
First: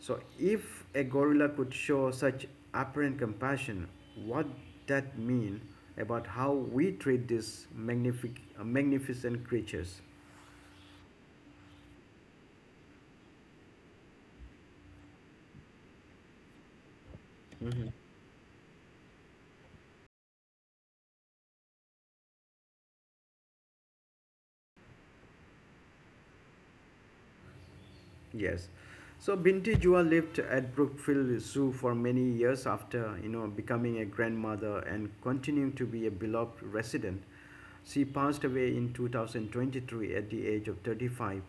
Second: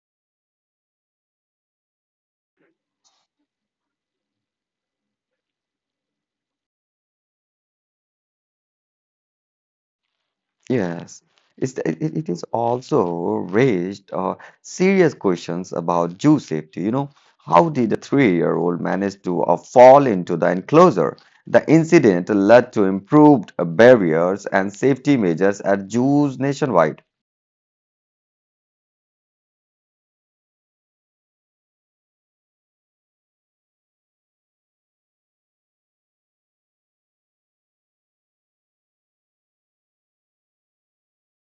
Speaker 1: So, if a gorilla could show such apparent compassion, what that mean about how we treat these magnific- magnificent creatures?
Speaker 2: Yes, it's, it, it it is also raised uh, serious questions about zoo safety. You know, how did a three-year-old manage to uh, fall into the enclosure? The incident led to improved uh, barriers and safety measures at zoos nationwide.
Speaker 1: Yes. So Binti Jua lived at Brookfield Zoo for many years after, you know, becoming a grandmother and continuing to be a beloved resident. She passed away in two thousand twenty-three at the age of thirty-five,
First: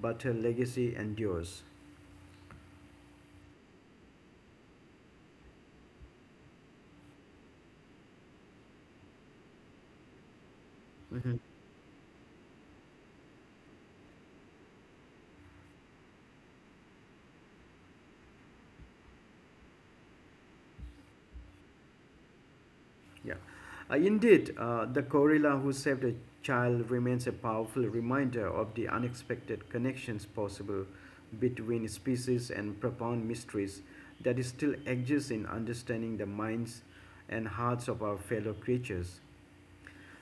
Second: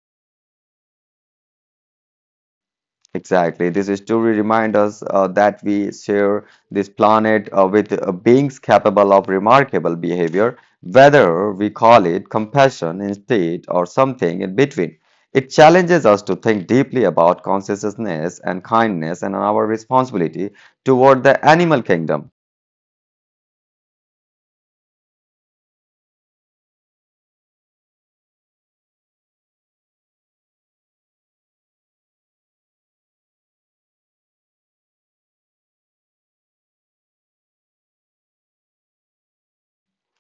Speaker 1: but her legacy endures.
Speaker 2: Exactly. This story reminds us uh, that we share this planet uh, with uh, beings capable of remarkable behavior, whether we call it compassion instead or something in between. It challenges us to think deeply about consciousness and kindness and our responsibility toward the animal kingdom.
Speaker 1: Yeah. Uh, indeed, uh, the gorilla who saved a child remains a powerful reminder of the unexpected connections possible between species and profound mysteries that still exist in understanding the minds and hearts of our fellow creatures.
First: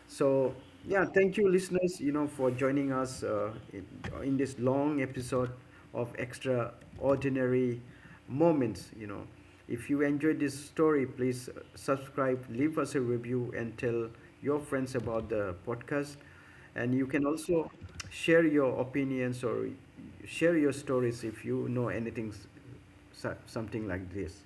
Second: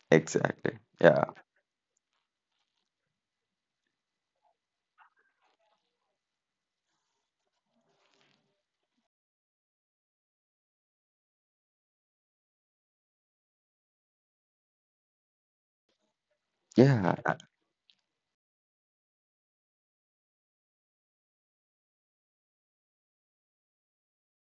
Speaker 1: So
Speaker 2: Exactly.
Speaker 1: yeah,
Speaker 2: Yeah.
Speaker 1: thank you, listeners. You know, for joining us uh, in, in this long episode of extraordinary moments. You know, if you enjoyed this story, please uh, subscribe, leave us a review, and tell your friends about the podcast. And you
Speaker 2: Yeah.
Speaker 1: can also share your opinions or share your stories if you know anything, s- so- something like this.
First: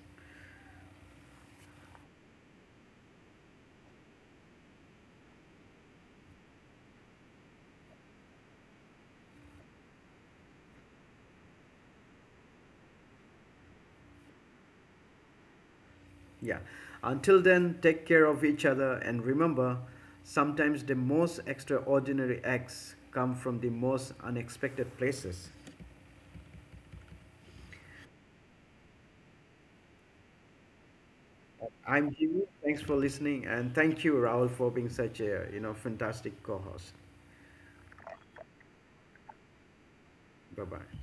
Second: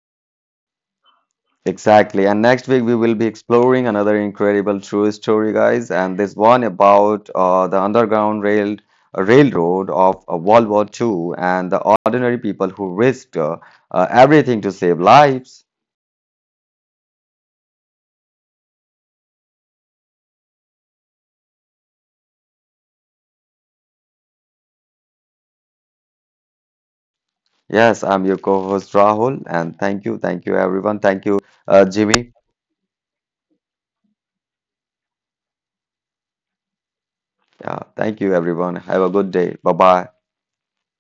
Speaker 2: Exactly. And next week we will be exploring another incredible true story, guys, and this one about uh, the Underground Rail uh, Railroad of uh, World War two and the ordinary people who risked uh, uh, everything to save lives.
Speaker 1: Yeah. Until then, take care of each other and remember, sometimes the most extraordinary acts come from the most unexpected places.
Speaker 2: Yes, I'm your co-host Rahul, and thank you, thank you everyone, thank you uh,
Speaker 1: I'm
Speaker 2: Jimmy.
Speaker 1: Jimmy. Thanks for listening, and thank you Raul for being such a, you know, fantastic co-host.
Speaker 2: Yeah, thank you everyone. Have a good day. Bye bye.
Speaker 1: Bye-bye.